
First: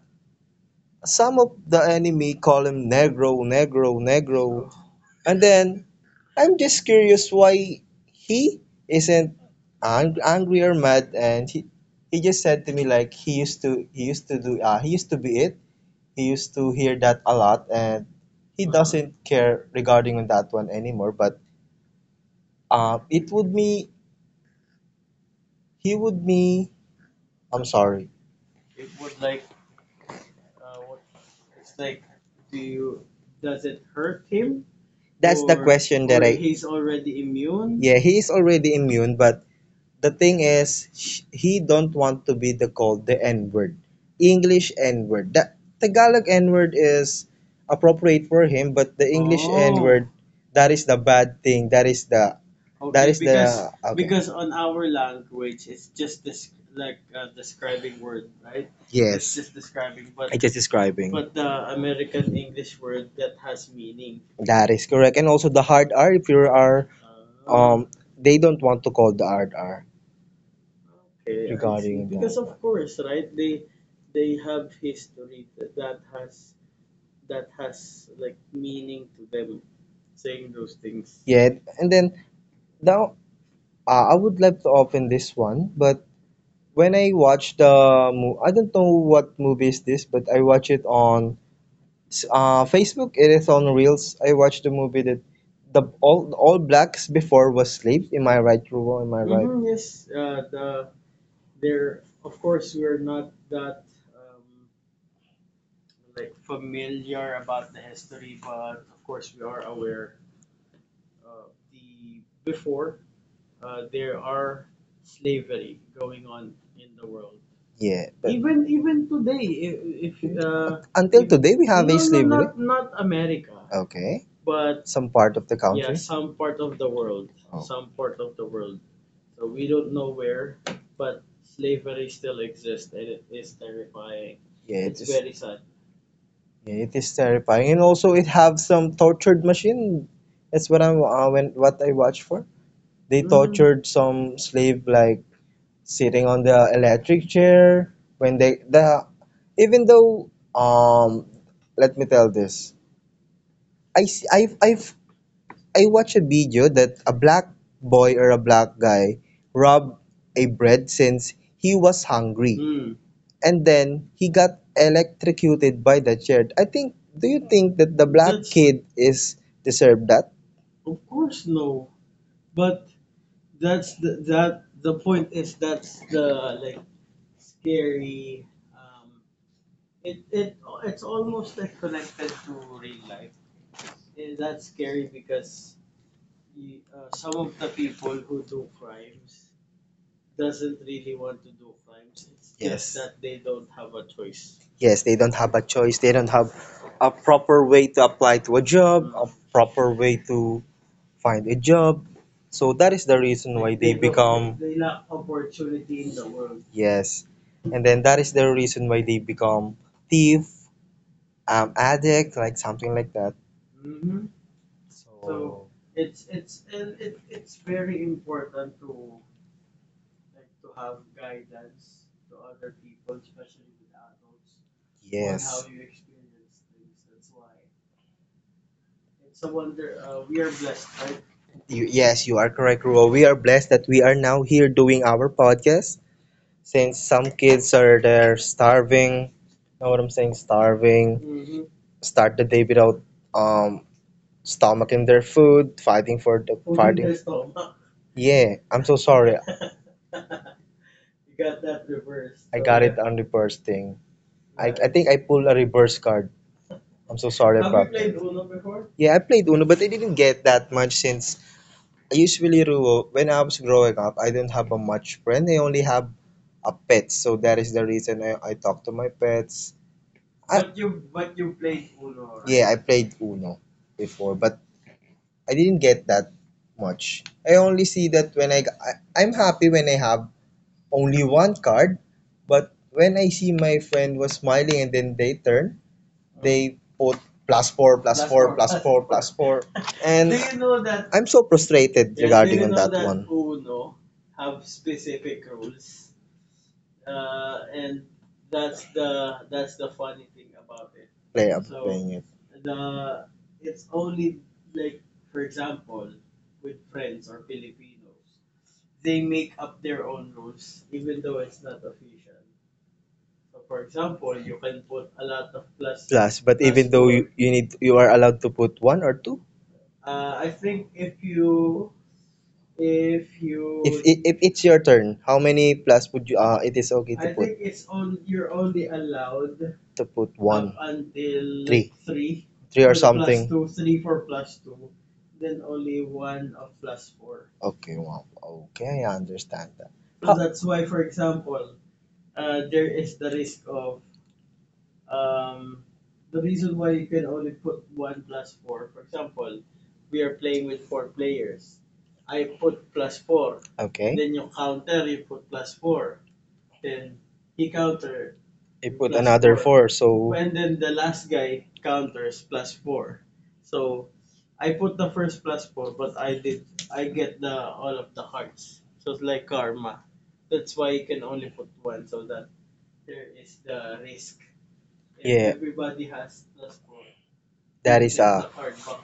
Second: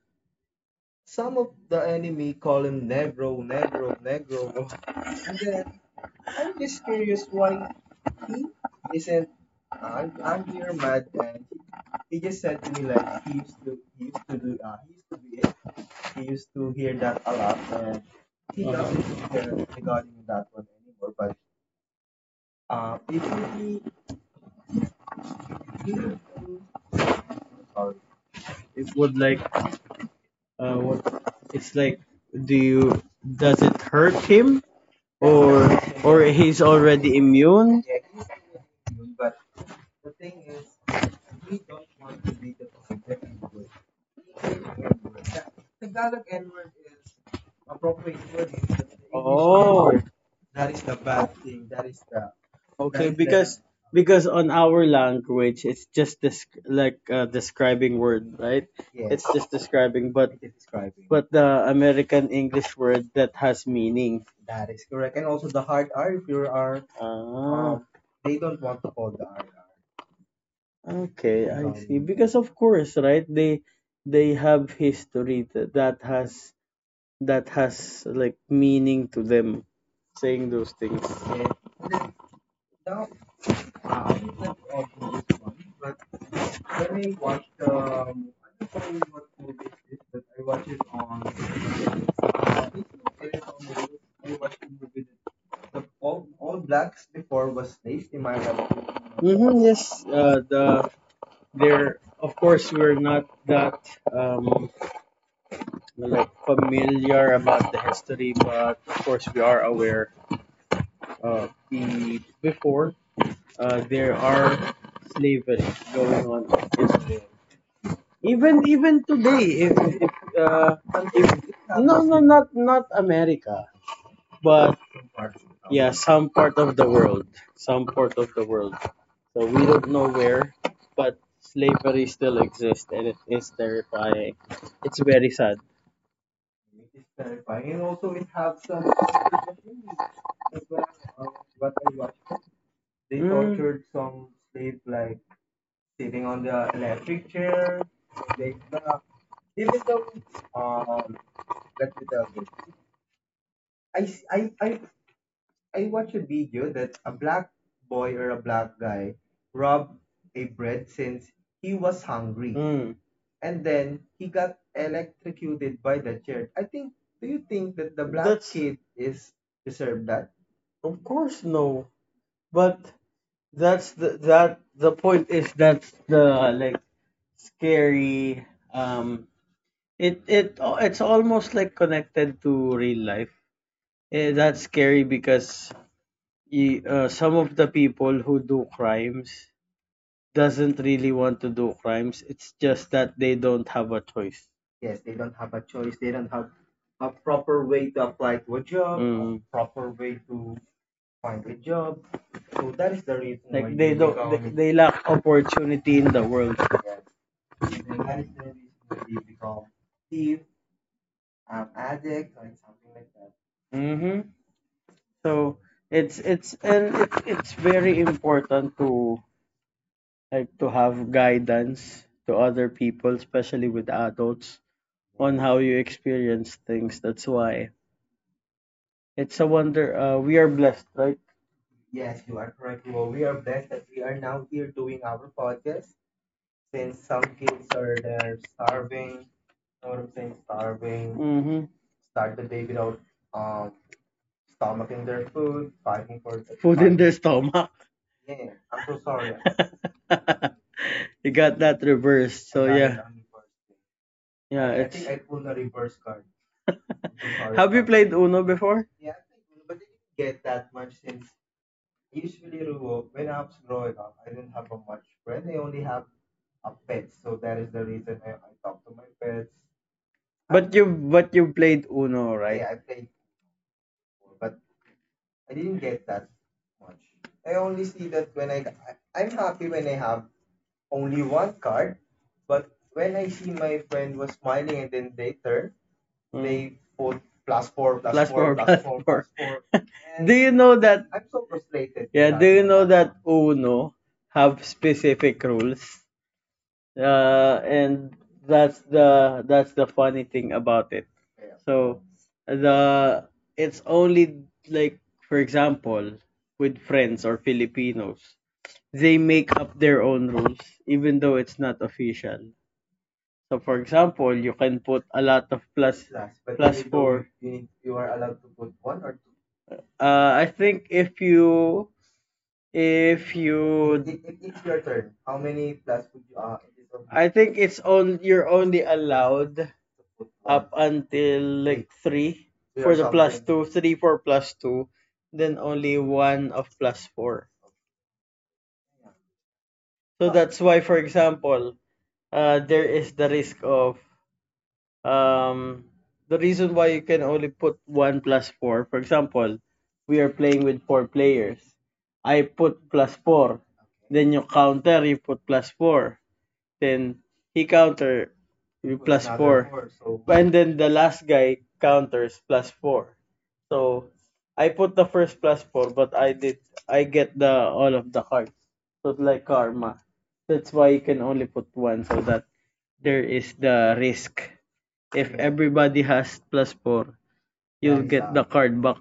some of the enemy call him Negro, Negro, Negro. And then I'm just curious why he isn't angry or mad, and he just said to me, like, he used to be it. He used to hear that a lot and he doesn't
Okay.
care regarding on that one anymore, but it would me he would me I'm sorry.
It would like what? It's like, do you? Does it hurt him,
That's the
or
question that
or
I,
he's already immune?
yeah, he is already immune. But the thing is, he don't want to be the called the N-word. English N-word. That Tagalog N-word is appropriate for him, but the English N
Oh.
N-word, that is the bad thing. That
Okay,
is
because
the because
because
okay.
on our language it's just this like describing word, right? It's just
Yes,
describing, but
I just describing.
the American English word that has meaning.
That is correct. And also the hard R, if you are
Ah.
they don't want to call the hard R regarding that.
Okay, I see. Because of course, right? They have history that, that has, that has like meaning to
Yeah,
them
and then
saying those things.
the
Yeah.
I would like to open this one. But when I watch the I don't know what movie is this, but I watch it on Facebook. It is on Reels. I watched the movie that the all blacks before was slaves. Am I right, Rubo? Am I right?
Mm-hmm, yes, the there of course we're not that um, like familiar about the history, but of course we are aware of the before, there are slavery going on in Israel,
Yeah, but
even even today, if, if
until
uh,
today we have
if
a slavery.
no, no, not not
Okay,
America,
some
but
part of the country.
yeah, some part of the world,
Oh,
some part of the world. So we don't know where, but slavery still exists, and it is terrifying.
yeah, it
It's
is.
very sad.
Yeah, it is terrifying, and also it have some tortured machine. That's what I'm when what I watch for. They tortured
Mm.
some slave, like sitting on the electric chair when they the even though let me tell this. I s- I watched a video that a black boy or a black guy robbed a bread since he was hungry
Mm.
and then he got electrocuted by the chair. I think, do you think that the black
That's-
kid is deserved that?
Of course, no. But that's the that the point is, that's the like, scary. Um, it's almost like connected to real life. Yeah, that's scary because some of the people who do crimes
Does
doesn't really want to do crimes. It's just
Yes.
that they don't have a choice.
Yes, they don't have a choice. They don't have a proper way to apply to a job, a proper
Mm.
way to find a job. So that is the reason why
Like they
they
you don't,
become.
they lack opportunity in the world.
Yes. And then that is the reason why they become thief, addict, like something like that.
Mm-hmm. So
So,
it's very important to like to have guidance to other people, especially with adults. On how
yes.
you
you
experience things. That's why it's a wonder. We are blessed, right? You
Yes, you are correct, Ruo. We are blessed that we are now here doing our podcast since some kids
know
are
what I'm
there
saying,
starving.
Mm-hmm.
Know what I'm saying? Starving. Start the day without
stomach in
um stomach in
Food
their
in their
food,
stomach.
fighting for the fighting. Yeah, I'm so sorry.
You got that reversed. So yeah,
I got it. Okay, on
yeah.
reverse
It's
thing. I think I pulled a reverse
Two
card.
cards have you back. Played
I'm so
Uno
sorry,
before?
Pop. Yeah, I played Uno, but I didn't get that much since I usually grew when I was growing up. I don't have a much friend. I only have a pet, so that is the reason I talk to my pets.
But you
I,
but you played Uno, right?
yeah, I played Uno before, but I didn't get that much. I only see that I am happy when I have only one card, but when I see my friend was smiling and then they turn,
Mm.
they put
Plus
plus
four,
four, plus,
plus
four, plus four,
four.
plus four.
Do
And
you know that
I'm so
legislated.
frustrated
Yeah, do you
regarding on
know
that
that
one
UNO have specific rules? And that's the funny thing about it.
play. I'm
So
playing it
the it's only like, for example, with friends or Filipinos, they make up their own rules even though it's not official. So, for example, you can put a lot of plus
plus,
but
but
plus
even
even though
though you,
four.
four.
You need, you
You are
are
allowed
allowed to
to
put
put one
one
or
or
two.
two. I think if you, If you,
If it's your turn, how many plus would you? It is okay
I
to
think it's on.
put
You're only allowed
to put
up
one,
until
three,
like
three three
three
three or for
for
the
the plus
something.
two, then only one of plus four.
Okay, wow. Okay, I understand that.
So that's why, for example, there is the risk of, um the reason why you can only put one plus four. For example, we are playing with four players. I put plus four,
Okay.
then you counter, you put plus four. Then he counter
You
with
put
plus
another
four.
four, so
And then the last guy counters plus four. So I put the first plus four, but I get the all of the cards. So it's like karma. That's why you can only put one so that there is the risk. If
yeah,
everybody has plus four,
that
you'll
is
get the
a.
card back.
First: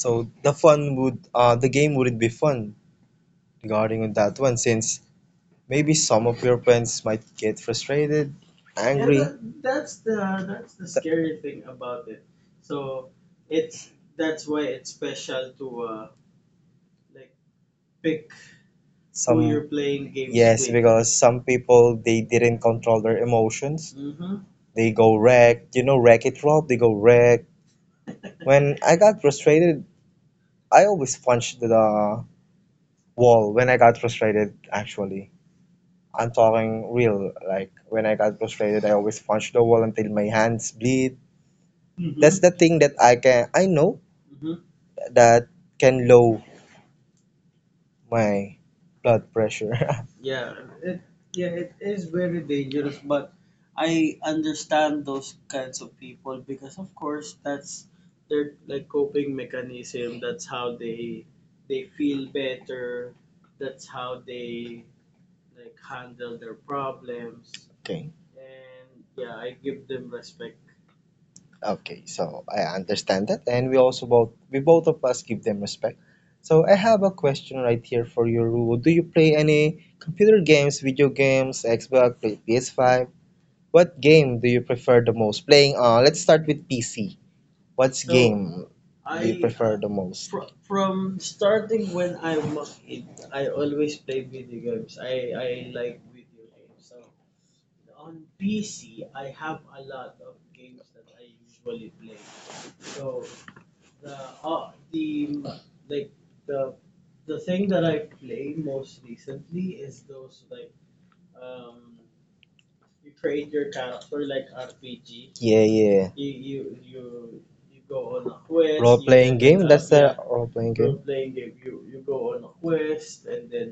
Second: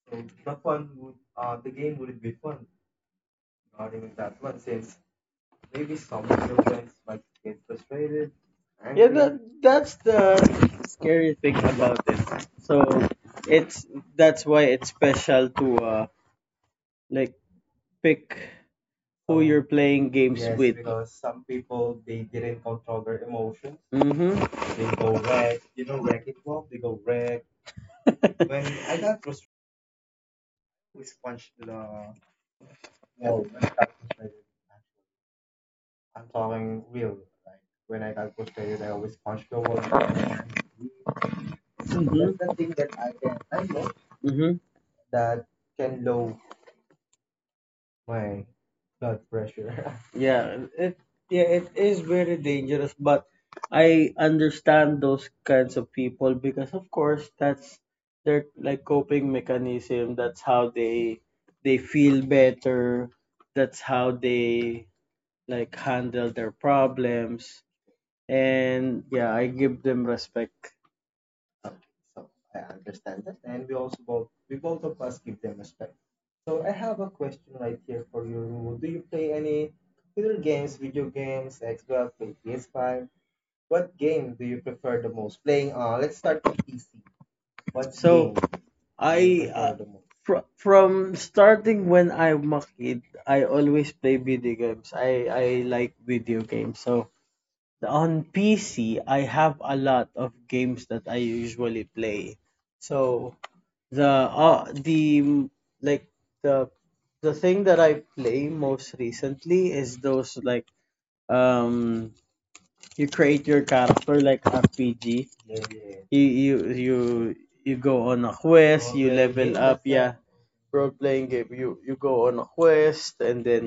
So the game wouldn't be fun regarding on that one since maybe some of your friends might get frustrated. Yeah,
Yeah,
angry.
that's the scary thing
Th-
about it. So it's that's why it's special to, like pick
some,
who you're, playing games
yes,
with.
because some people, they didn't control their emotions.
Mm-hmm.
They go wreck, wreck it, rob, they go wreck. When I got frustrated, I always punched the wall. When I got frustrated, actually, I'm talking real, like, when I got frustrated, I always punch the wall until my hands bleed. That's the thing that
Mm-hmm.
I know
Mm-hmm.
that can low my blood pressure.
Yeah, it yeah, it is very dangerous, but I understand those kinds of people because, of course, that's their like coping mechanism. That's how they feel better. That's how they like handle their problems.
okay
And yeah, I give them respect.
Okay, so I understand that, and we both of us give them respect. So I have a question right here for you, Ru. Do you play any computer games, video games, Xbox, play PS5? What game do you prefer the most? Playing, let's start with PC. What's
What's So the
game do you
I
prefer the
Furthermore?
most?
Fr- From starting when I'm a kid, I always play video games. I like video games. So on PC, I have a lot of games that I usually play. So the mm, like the the thing that I play most recently is those like, um you create your character, like RPG.
Yeah, yeah.
you you you you go on a quest, you level up,
A
yeah.
role playing.
Role playing game. You go on a quest, and then,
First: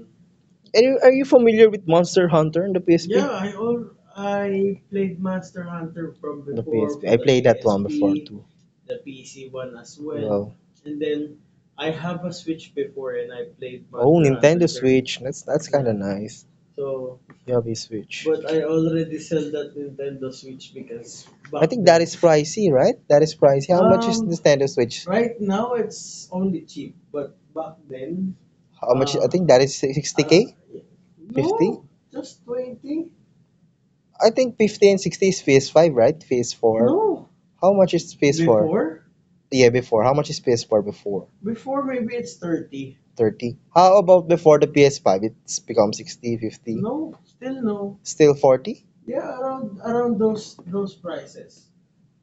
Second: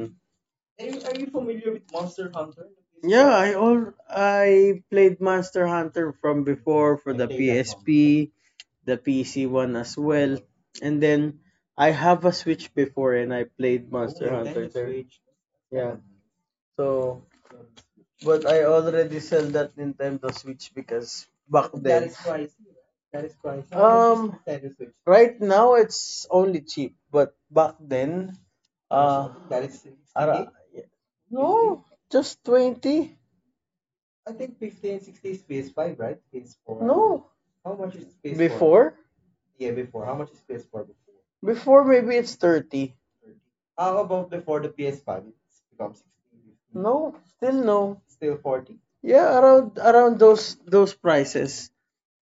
Are you familiar with Monster Hunter on the PSP?
yeah, I played Monster Hunter from before for the
PSP,
PSP,
too.
the PC one as well,
Well,
and then I have a Switch before and I played Monster Hunter there.
that's kind, yeah,
Yeah.
of nice.
So,
Yeah, we switch.
but I already sell that Nintendo Switch because
I
back
think that
then,
is pricey, right? That is pricey. How much is the
Um,
standard Switch?
right now it's only cheap, but back then,
How much? I
uh,
think that
That
is
is
60 60K,
yeah.
50.
No, just 20.
I think 50 and 60 is
PS
PS5,
five, right?
right?
No.
PS4. How
How
much
much is
is
PS4? Before,
PS4? Yeah, before. How much is PS4 before?
maybe it's 30.
30.
How
How about
about
before
before
the
the PS
PS5?
five?
It's become 60, 50.
No, still no,
Still
still 40.
40?
Yeah, around those prices.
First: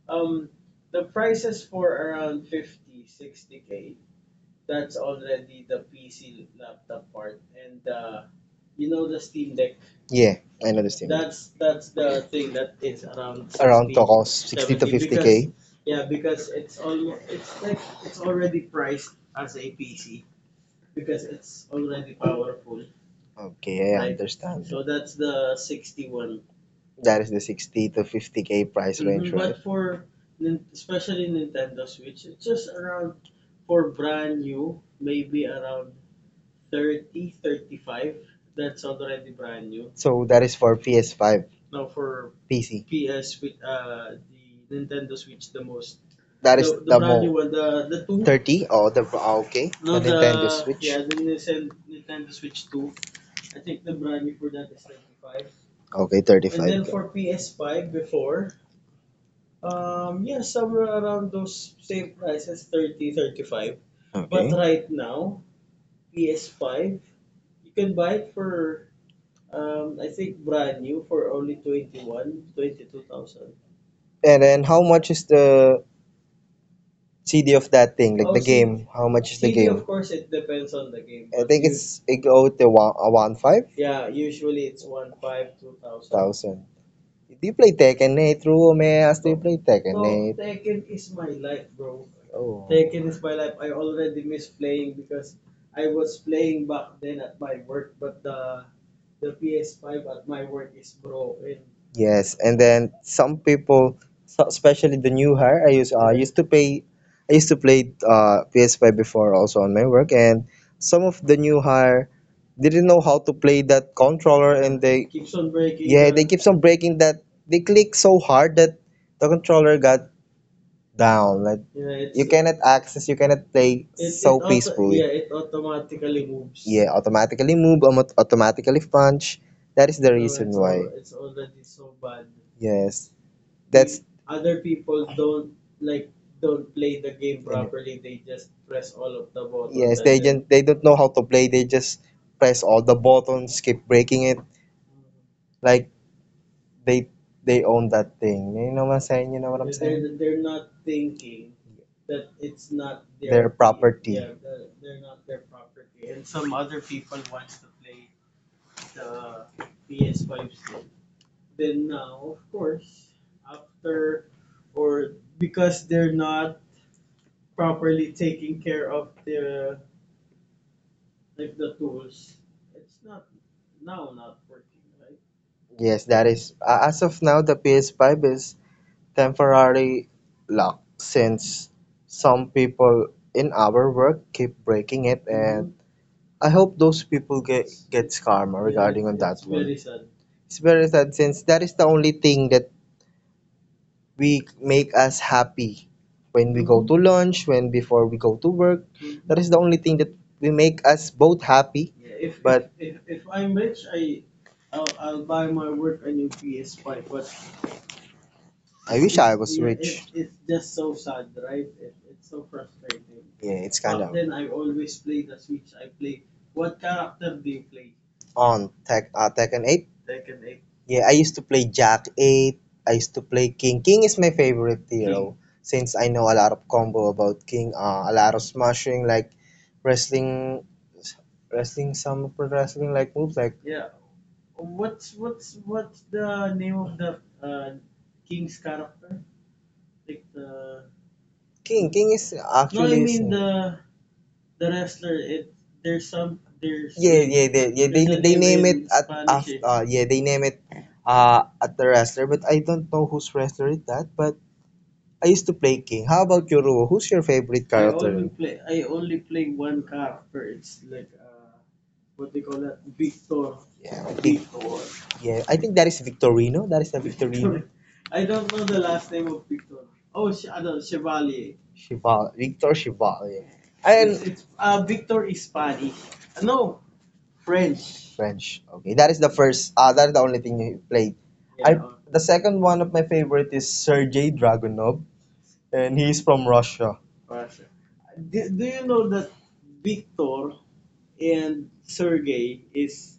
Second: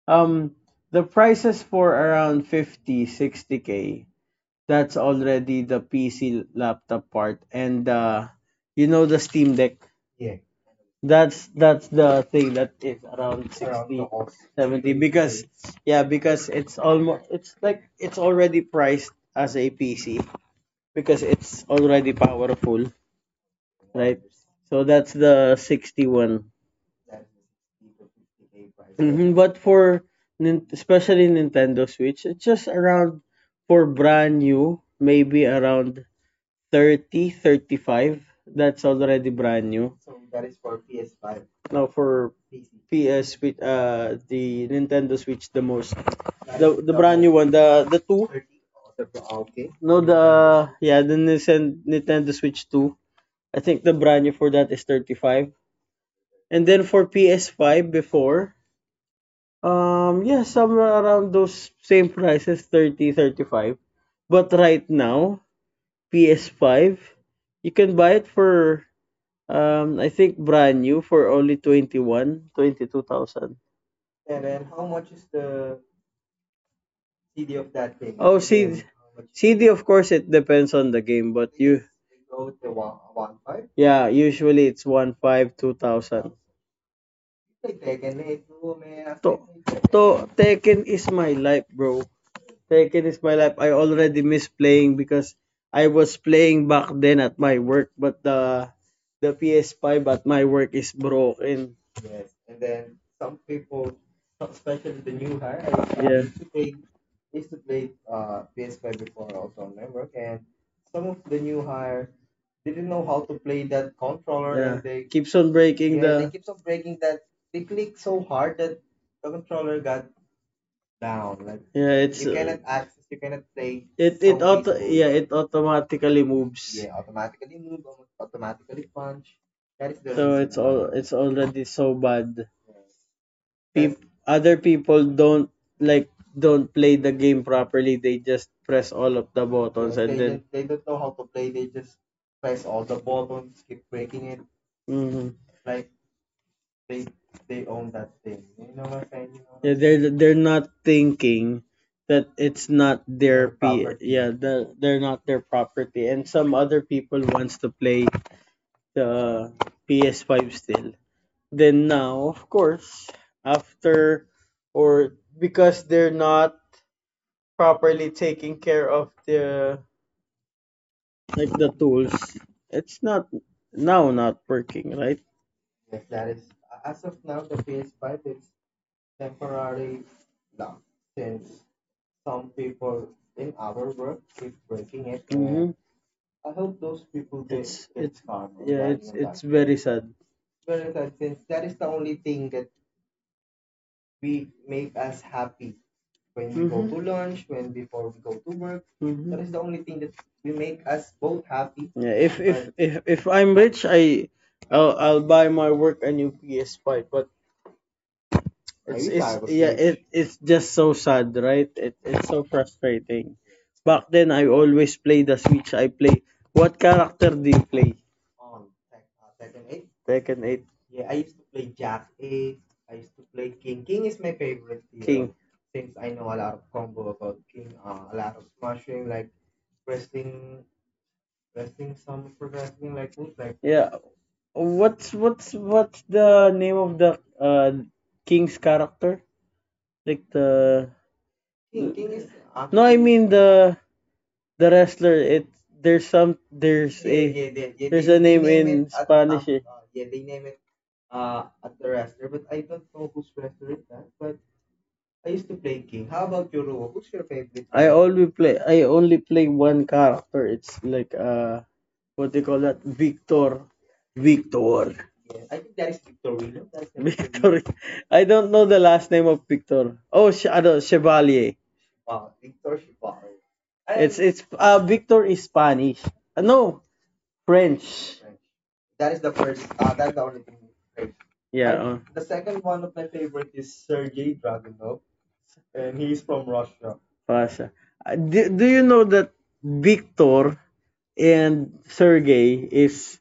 Um, the prices for around 50, 60 k. That's already the PC laptop part, and, you know, the Steam Deck.
Yeah, I understand.
That's the thing that is around
Around to 60,
60,
cost 60 to
70. Because
50K.
yeah, because it's almost it's like it's already priced as a PC because it's already powerful,
Okay, I
right?
understand.
So
So
that's the 61.
that is the 60 to 50K price
Mhm.
range. Mhm.
But for especially Nintendo Switch, it's just around, for brand new, maybe around 30, 35. That's already brand new.
So that is for PS5,
Now for
pc.
PS with uh the Nintendo Switch, the most
That
the
is
the
the,
brand new one,
mo
the two.
30. Oh, the ah,
Okay
okay,
no
the, no,
the
nintendo.
Yeah, the Nintendo Switch two, I think the brand new for that is 35.
Okay, and
And then
thirty-five
for
35.
PS5 before, yeah, somewhere around those same prices, 30, 35
Okay.
But right
Okay,
now PS5 you can buy it for, I think brand new for only 21, 22,000.
and then how much is the CD of that thing, like
Oh,
the
CD.
game. How much is the?
Of course it depends on the game,
I
but
think
you,
it's it go to one, one five
yeah, usually it's 1.5, 2,000.
thousand. Do you play Tekken 8, Rume?
I
Do you play Tekken
to Tekken
8?
is my life, bro.
Oh.
Tekken is my life. I already miss playing because I was playing back then at my work, but the PS5 at my work is broken.
Yes, and then some people, especially the new hire, I used to play, PS5 before also on my work, and some of the new hire didn't know how to play that controller, and they,
Keeps on breaking.
yeah, they keeps on breaking that. They click so hard that the controller got down. Like,
Yeah.
you cannot
uh,
access, you cannot play so it peacefully.
it automatically moves.
Yeah, automatically move, automatically punch. That is the
Why.
reason why.
It's already so bad.
Yes, that's.
Other people don't, like, don't play the game properly, they just press all of the,
Yes,
yeah.
they, like, just they don't know how to play. They just press all the buttons, keep breaking it.
hmm
Like they they own that thing. You know what
Yeah,
I'm
I'm
saying? You know what I'm
they're saying,
saying?
they're not thinking that it's not
Their
their p.
property.
Yeah, they're not their property, and some other people wants to play the PS5 still. Then now, of course, after, or because they're not properly taking care of the, like, the tools, it's not now not working, right?
Yes, that is. As of now, the PS5 is temporarily locked since some people in our work keep breaking it,
Mm-hmm.
and I hope those people get gets
It's
karma
Yeah,
regarding
it's
on that
it's like
one.
very sad.
It's very sad since that is the only thing that we make us happy when we
Hmm
go to lunch, when before we go to work.
that
That is the only thing
hmm
that we make us both happy.
Yeah, if if
But
if if I'm rich, I'll buy my work a new PS5. But
I wish
it's
I was
yeah, it
rich.
it's just so sad, right? It's so frustrating.
Yeah, it's kind
Back
of
then, I always play the Switch. I play. What character do you play?
on Tech Tekken 8.
Tekken 8.
Yeah, I used to play Jack 8. I used to play King. King is my favorite
King.
hero King. Since I know a lot of combo about King. A lot of smashing, like wrestling, wrestling, some pro wrestling like moves, like
Yeah. What's the name of the king's character? Like the,
King. King is. No, I
no, I
actually. Is.
mean the wrestler. It there's some there's a
Yeah, yeah, they, yeah. They
There's a
they
name in
name it
it,
at
Spanish.
after. Yeah, they
Eh.
name it at the wrestler, but I don't know whose wrestler is that. But I used to play King. How about you, Ruo? Who's your favorite I character?
I only play one character. It's like, what do you call that? Victor.
Yeah, I think
Victor.
Yeah, I think that is Victorino. That
Victor.
is a Victorino.
Victorino.
Victor.
I don't know the last name of Victor. Oh, Chevalier.
Chival. Victor Chival. Yeah. And
It's
it's,
Victor is Spanish. No, French.
French. Okay, that is the first. Ah, that is the only thing he played. I. Yeah.
Yeah,
The second one of my favorite is Sergei Dragunov, and he's from Russia.
Russia. Do you know that Victor and Sergey is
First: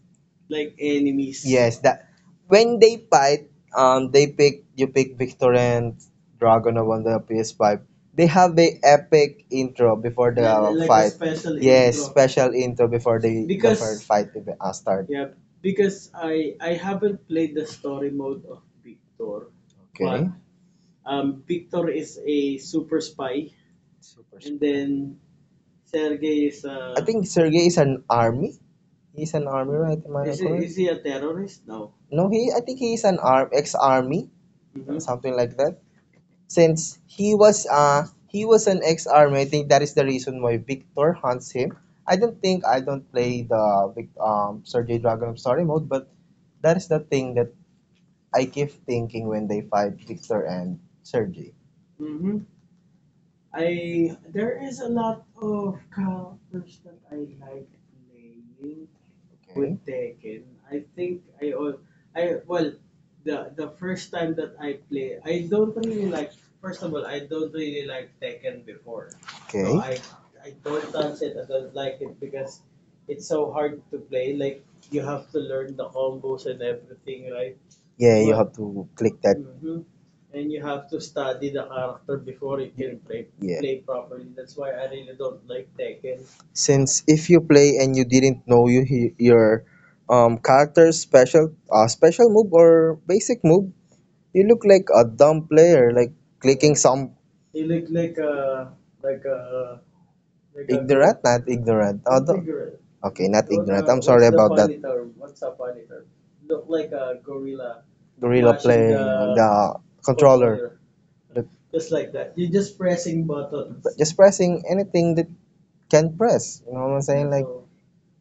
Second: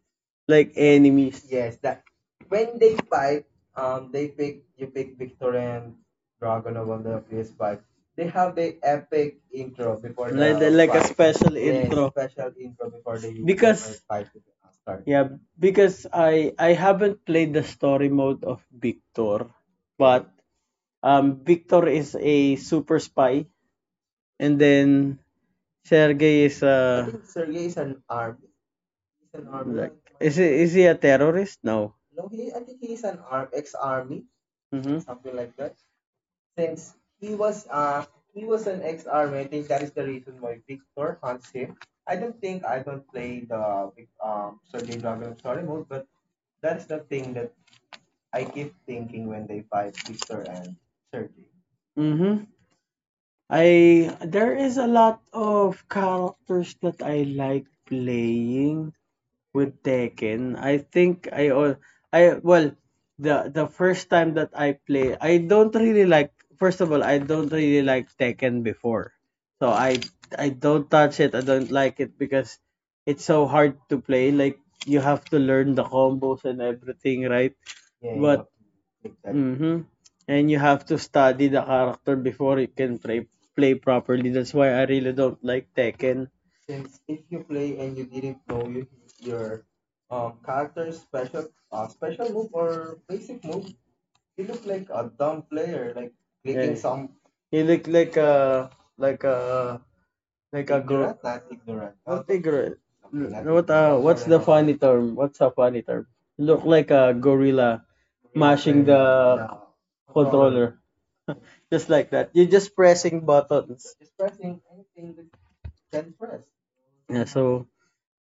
like enemies?
Yes, that when they fight, they pick you pick Victor and Dragunov on the PS5. They have a epic intro before the
Like a
fight.
special
Yes,
intro.
special intro before the
Because
first fight even start.
Yeah, because I haven't played the story mode of Victor. Yeah.
Okay.
But
But-
Victor is a super spy,
Super.
and then Sergey is,
I
I
think
a
Sergey is an army. He's an army,
like
right? Am I correct?
is he a terrorist? No.
No, he. I think he is an arm ex-army,
Mm-hmm.
something like that. Since he was an ex-army, I think that is the reason why Victor hunts him. I don't play the Sergey Dragunov story mode, but that is the thing that I keep thinking when they fight Victor and Sergey.
Mm-hmm. I There is a lot of characters that I like playing with
Okay.
Tekken. I think I all I well the first time that I play, I don't really like, first of all, I don't really like Tekken before.
Okay.
So I don't touch it. I don't like it because it's so hard to play. Like, you have to learn the combos and everything, right? Yeah.
Yeah, you
But
have to click that.
hmm and you have to study the character before you can play
Yeah.
play properly. That's why I really don't like Tekken.
Since if you play and you didn't know your character's special move or basic move.
He,
You
like
look like
like
a
a dumb
dumb
player,
player,
like
like
making. Yeah,
clicking
some.
some
He looked like a, like a, like a girl.
ignorant, not
Ignorant. Not ignorant.
ignorant.
Not,
Oh,
not ignorant.
okay, not
Not. What uh?
ignorant.
Ignorant.
I'm
What's,
sorry
sorry, the not
about that.
funny term? What's a funny term? Look like a gorilla ignorant
Gorilla
mashing
playing
player. The Yeah.
the
Controller,
controller. The-
just like that.
but
You're just pressing buttons.
Just pressing anything that can press. You know what I'm
Yeah.
saying? Like
So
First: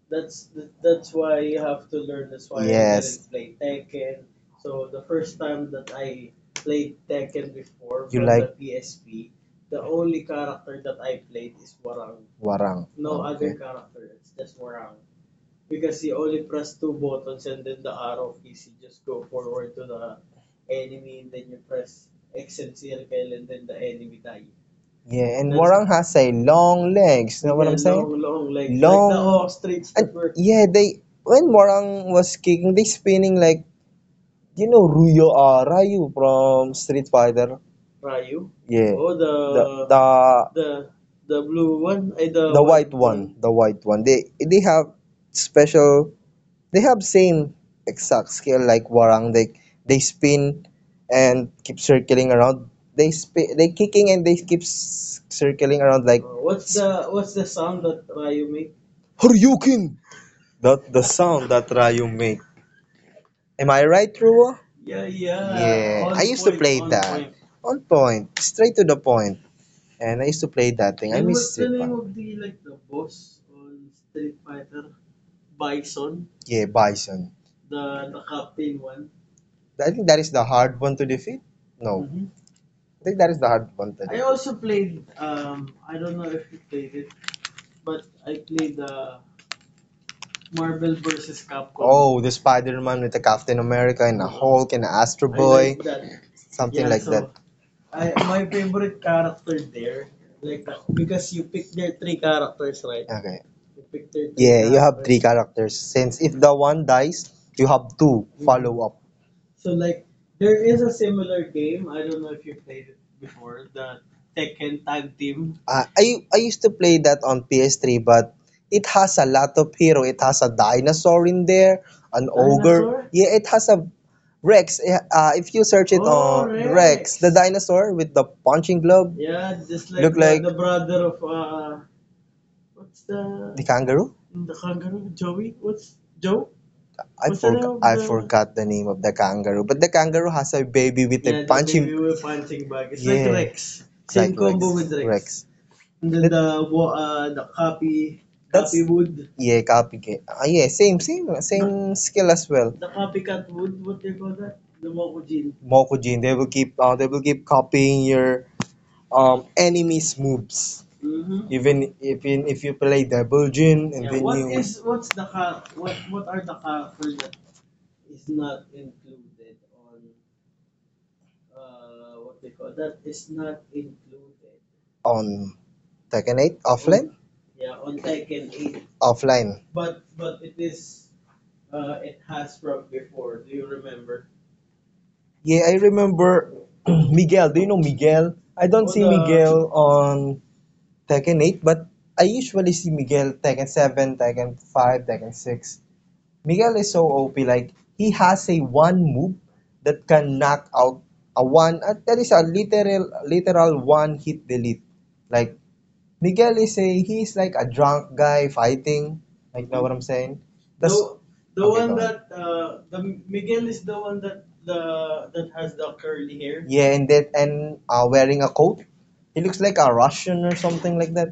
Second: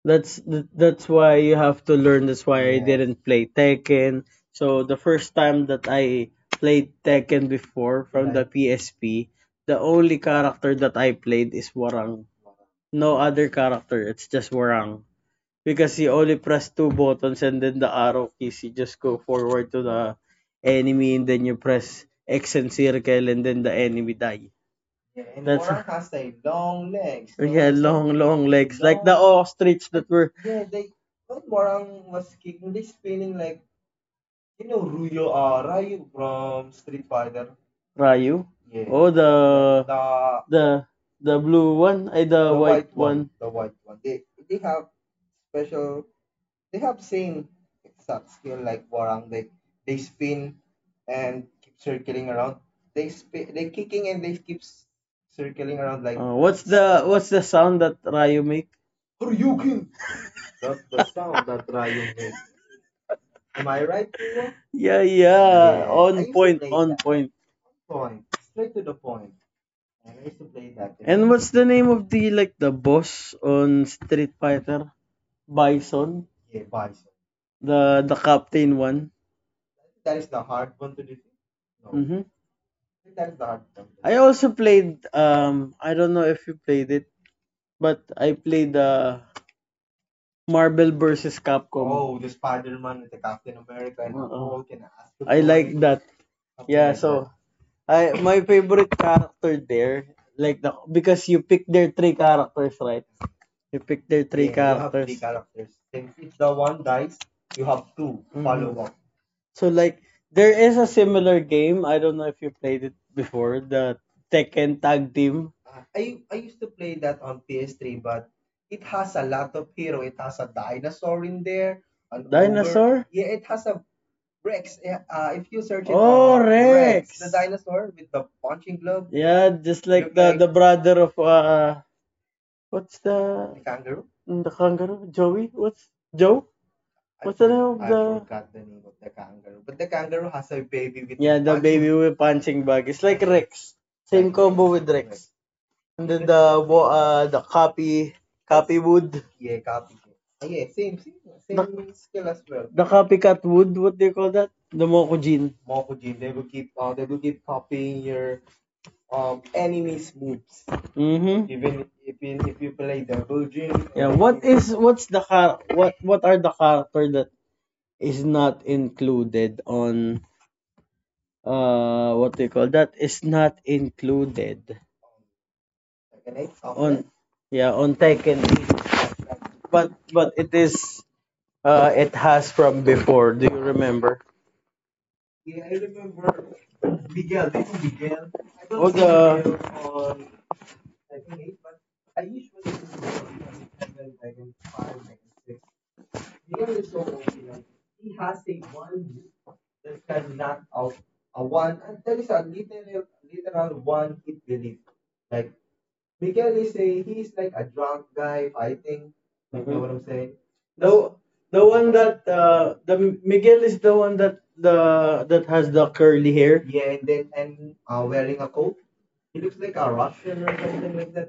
That's why you have to learn. That's why I didn't
yes,
play Tekken. So the first time that I played Tekken before
you
from the
like
PSP, the only character that I played is Warang.
Warang.
No other
Okay.
character. It's just Warang because you only press two buttons and then the arrow keys. You just go forward to the enemy and then you press X and circle and then the enemy die.
Yeah, and
That's
Warang has a long legs. You know what
yeah,
I'm saying?
long, long legs like the
Long
ostrich
And
that were.
yeah, they when Morang was kicking, they spinning like you know Ruyo or Ryu from Street Fighter.
Ryu?
Yeah,
Oh, the, the
the
the blue one, eh, the
the white
white one.
one, the white one. They have special. They have same exact skill like Warang. They spin and keep circling around. They spin, they kicking and they keep circling around like
What's the sound that Ryu make?
Horyukin. The sound that Rayo make. Am I right, Ruo?
Yeah, yeah,
Yeah, I
on
used to
point,
play
on
that.
point.
On point, straight to the point. And I used to play that thing. I
And
miss
what's the
Street
name of, the
Fighter.
like, the boss on Street Fighter? Bison,
Yeah, Bison.
the captain one.
I think that is the hard one to defeat. No,
hmm I
I think that is the hard one to
I also
defeat.
played, I don't know if you played it, but I played, Marvel versus Capcom.
Oh, the Spider-Man with the Captain America and the Hulk and the Astro
I
Boy,
like that. Something, yeah,
something
like that.
like
So
that.
I my favorite character there, like the, because you pick their three characters,
So,
right?
okay.
You pick their three
Yeah, you have three
characters.
characters. Since if the one dies, you have two follow
Mhm.
up.
So, like, there is a similar game. I don't know if you played it before, the Tekken Tag Team.
I used to play that on PS3, but it has a lot of hero. It has a dinosaur in there, an
Dinosaur?
ogre. Yeah, it has a Rex. If you search it
Oh,
on Rex,
Rex.
the
The
dinosaur with the punching glove,
Yeah, just
look
like the
like
the brother of, what's
the kangaroo.
the kangaroo, Joey? What's Joe? What's the name of
I forgot
the?
the name of the kangaroo, but the kangaroo has a baby with
Yeah,
a
the
punching.
baby with punching
Yeah,
bag. It's like Rex.
it's
Same
like
combo with
Rex.
Rex.
Rex.
And then the the copy
That's-
copy wood.
Yeah, copy game. Ah, yeah, same, same,
The
same skill as well.
the
The
copycat wood, what do you call that? The Mokujin.
Mokujin, they will keep, copying your enemies' moves.
Mm-hmm.
Even
if
if you play double Jin and
Yeah.
then
What anything.
you
Is what's the char- what are the character that is not included on, what do you call that, is not included
on Tekken 8
on,
offline,
yeah, on Tekken 8.
offline.
But it is, it has from before. Do you remember?
Yeah, I remember Miguel. Do you know Miguel? I don't
Oh
see
the
Miguel
on
on Tekken 8, but I usually see Miguel Tekken 7, Tekken 5, Tekken 6. Miguel is so OP, like he has a one move that can knock out a one that is a literal one hit delete. Like Miguel is a he's like a drunk guy fighting.
I
Like know what I'm saying? That's
The
okay,
the
go
one
on.
that, the Miguel is the one that the that has the curly hair.
Yeah, and wearing a coat. He looks like a Russian or something like that.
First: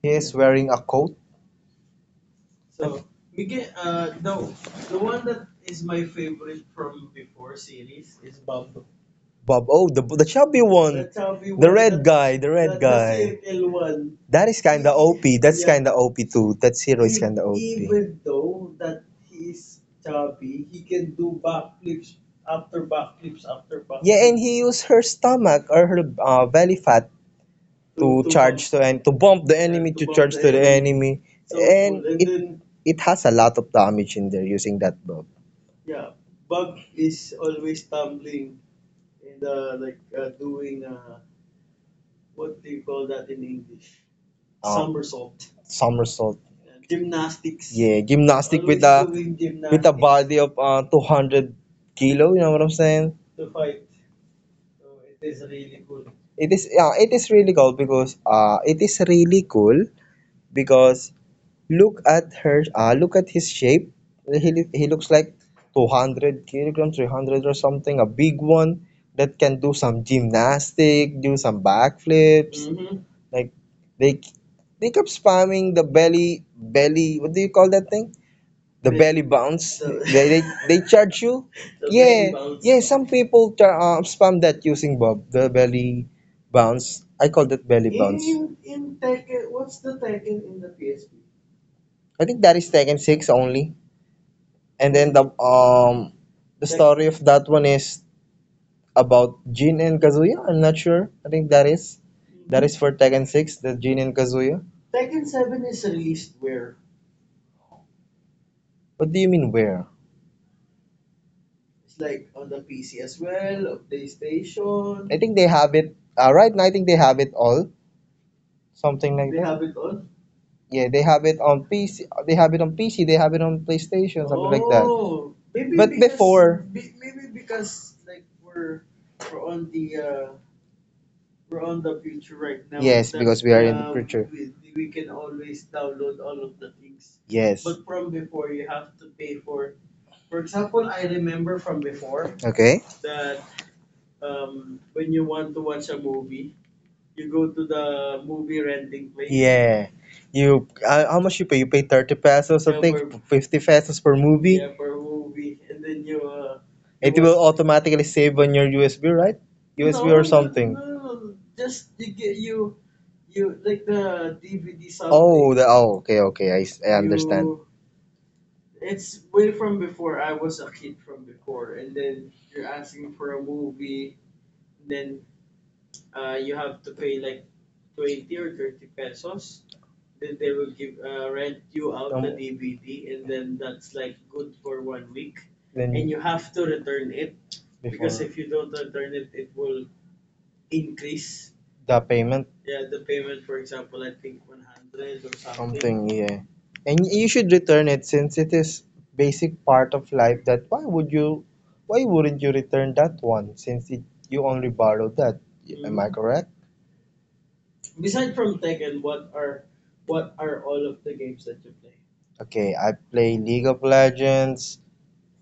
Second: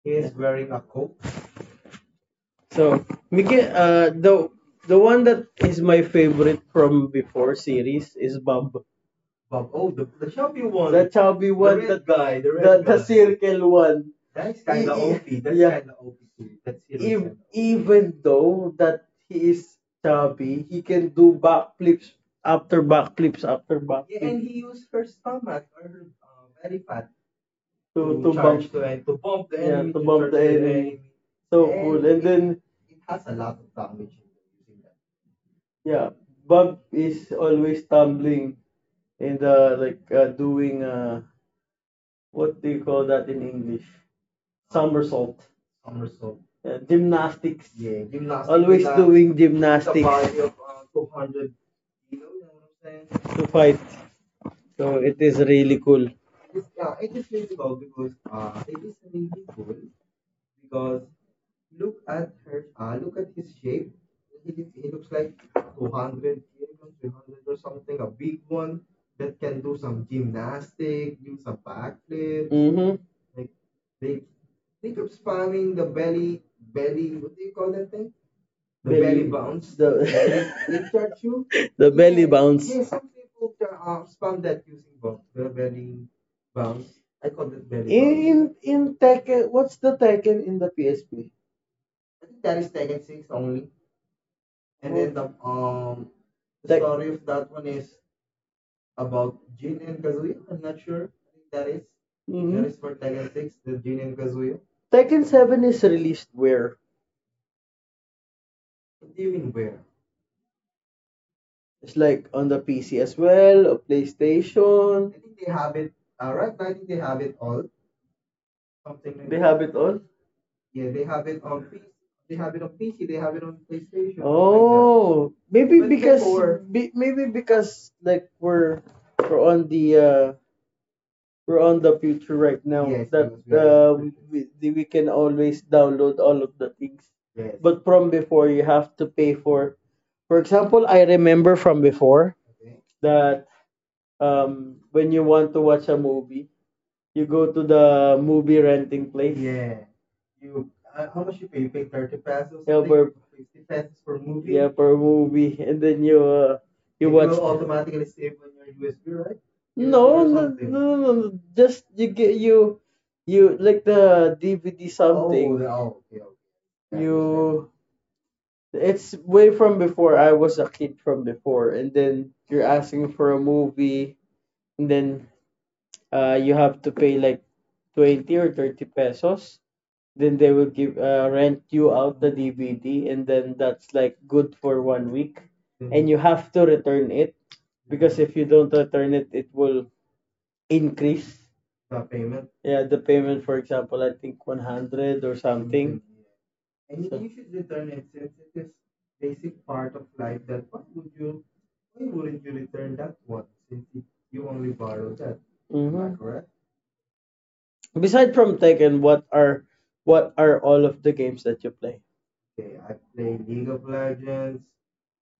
He
Yeah.
is wearing a coat.
So Miguel, the one that is my favorite from before series is Bob.
Bob, oh the
The
chubby
chubby, the one,
one. The red guy, the red
the
guy.
circle one.
That is kinda OP. That's
Yeah.
kinda OP too. That hero is kinda OP.
Even though that he is chubby, he can do backflips after backflips, after, yeah, backflips,
Yeah,
yeah.
and he used
his
her stomach or her belly fat to
to
charge
bump,
to
the Yeah,
and to bump the enemy
to bump
charge
the
to the
enemy.
enemy.
So
And
cool. And
it
then,
it has a lot of damage in there using that bow.
yeah, Bob is always tumbling, and, like, doing, what do you call that in English?
Um,
Somersault.
Somersault.
Yeah, gymnastics.
Yeah, gymnastic with
With
a
a
body of 200 kilo. You know what I'm saying?
To fight. So it is really cool.
It is, yeah, it is really cool because it is really cool because look at her look at his shape. He looks like 200 kilograms, 300 or something, a big one that can do some gymnastic, do some backflips. Like they they kept spamming the belly. What do you call that thing? The belly bounce. They they, they charge you. Yeah, yeah, some people try, spam that using Bob, the belly bounce. I called it belly bounce.
In Tekken, what's the Tekken in the PSP?
I think that is Tekken 6 only. And then the story of that one is about Jin and Kazuya. I'm not sure. I think that is for Tekken 6, the Jin and Kazuya.
Tekken 7 is released where?
What do you mean where?
It's like on the PC as well, or PlayStation.
I think they have it right now. I think they have it all. Something like
All.
that. Yeah, they have it on PC. They have it on PC. They have it on PlayStation. Something like
Oh,
that.
maybe
But
because,
before,
maybe because, like, we're on the, we're on the future right now,
yes,
that,
because we are in the
uh
future.
Switch. We can always download all of the things.
Yes.
But from before, you have to pay for example, I remember from before
Okay.
that, when you want to watch a movie, you go to the movie renting place.
Yeah. You How much you pay? You pay 30
Yeah,
pesos, I
per,
think 50 pesos per movie.
yeah, per movie, and then you, you
It
watch.
will automatically save on your USB, right?
No
USB or
no,
something.
no no no Just you get, you like the DVD. Oh, something.
Oh, okay, okay, I understand.
You It's way from before. I was a kid from before, and then you're asking for a movie, and then, you have to pay like 20 or 30 pesos. Then they will give rent you out
Um,
the DVD, and then
then-
that's like good for 1 week, and you have to return it,
Before.
because if you don't return it, it will increase.
The payment,
Yeah, the payment, for example, I think 100 or
something,
something.
yeah, and
And
you
you
should
should
return
return
it
it.
since it is basic part of life that why wouldn't you return that one since it, you only borrowed that. Am I,
Correct.
correct?
Beside from Tekken, what are, all of the games that you play?
Okay, I play League of Legends,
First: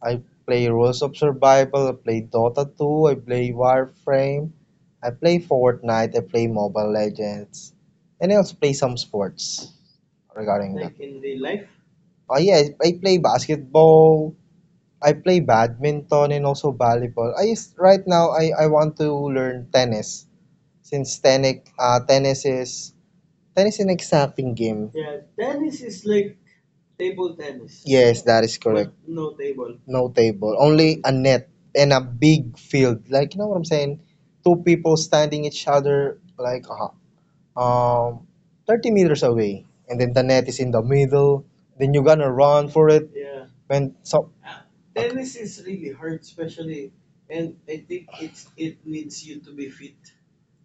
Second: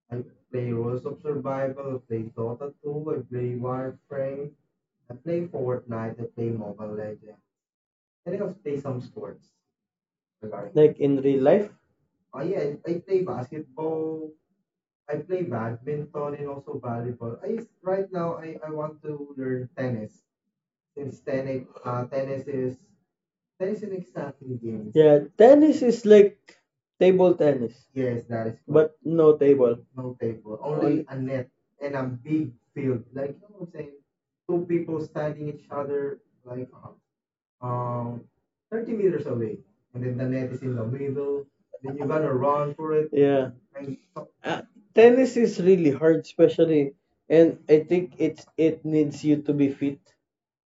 I play Rules of Survival, I play Dota 2, I play Warframe, I play Fortnite, I play Mobile Legends, and I also play some sports regarding that.
Like in real life?
Oh yeah, I play basketball. I play badminton and also volleyball. Right now, I want to learn tennis since tennis is an exciting game.
Tennis is like table tennis,
Yes, that is correct.
but no
No
table.
table, only a net and a big field. Like, you know what I'm saying? Two people standing each other like um 30 meters away, and then the net is in the middle. Then you're gonna run for it
Yeah.
when, so,
Uh, Tennis is really hard, especially, and I think it needs you to be fit,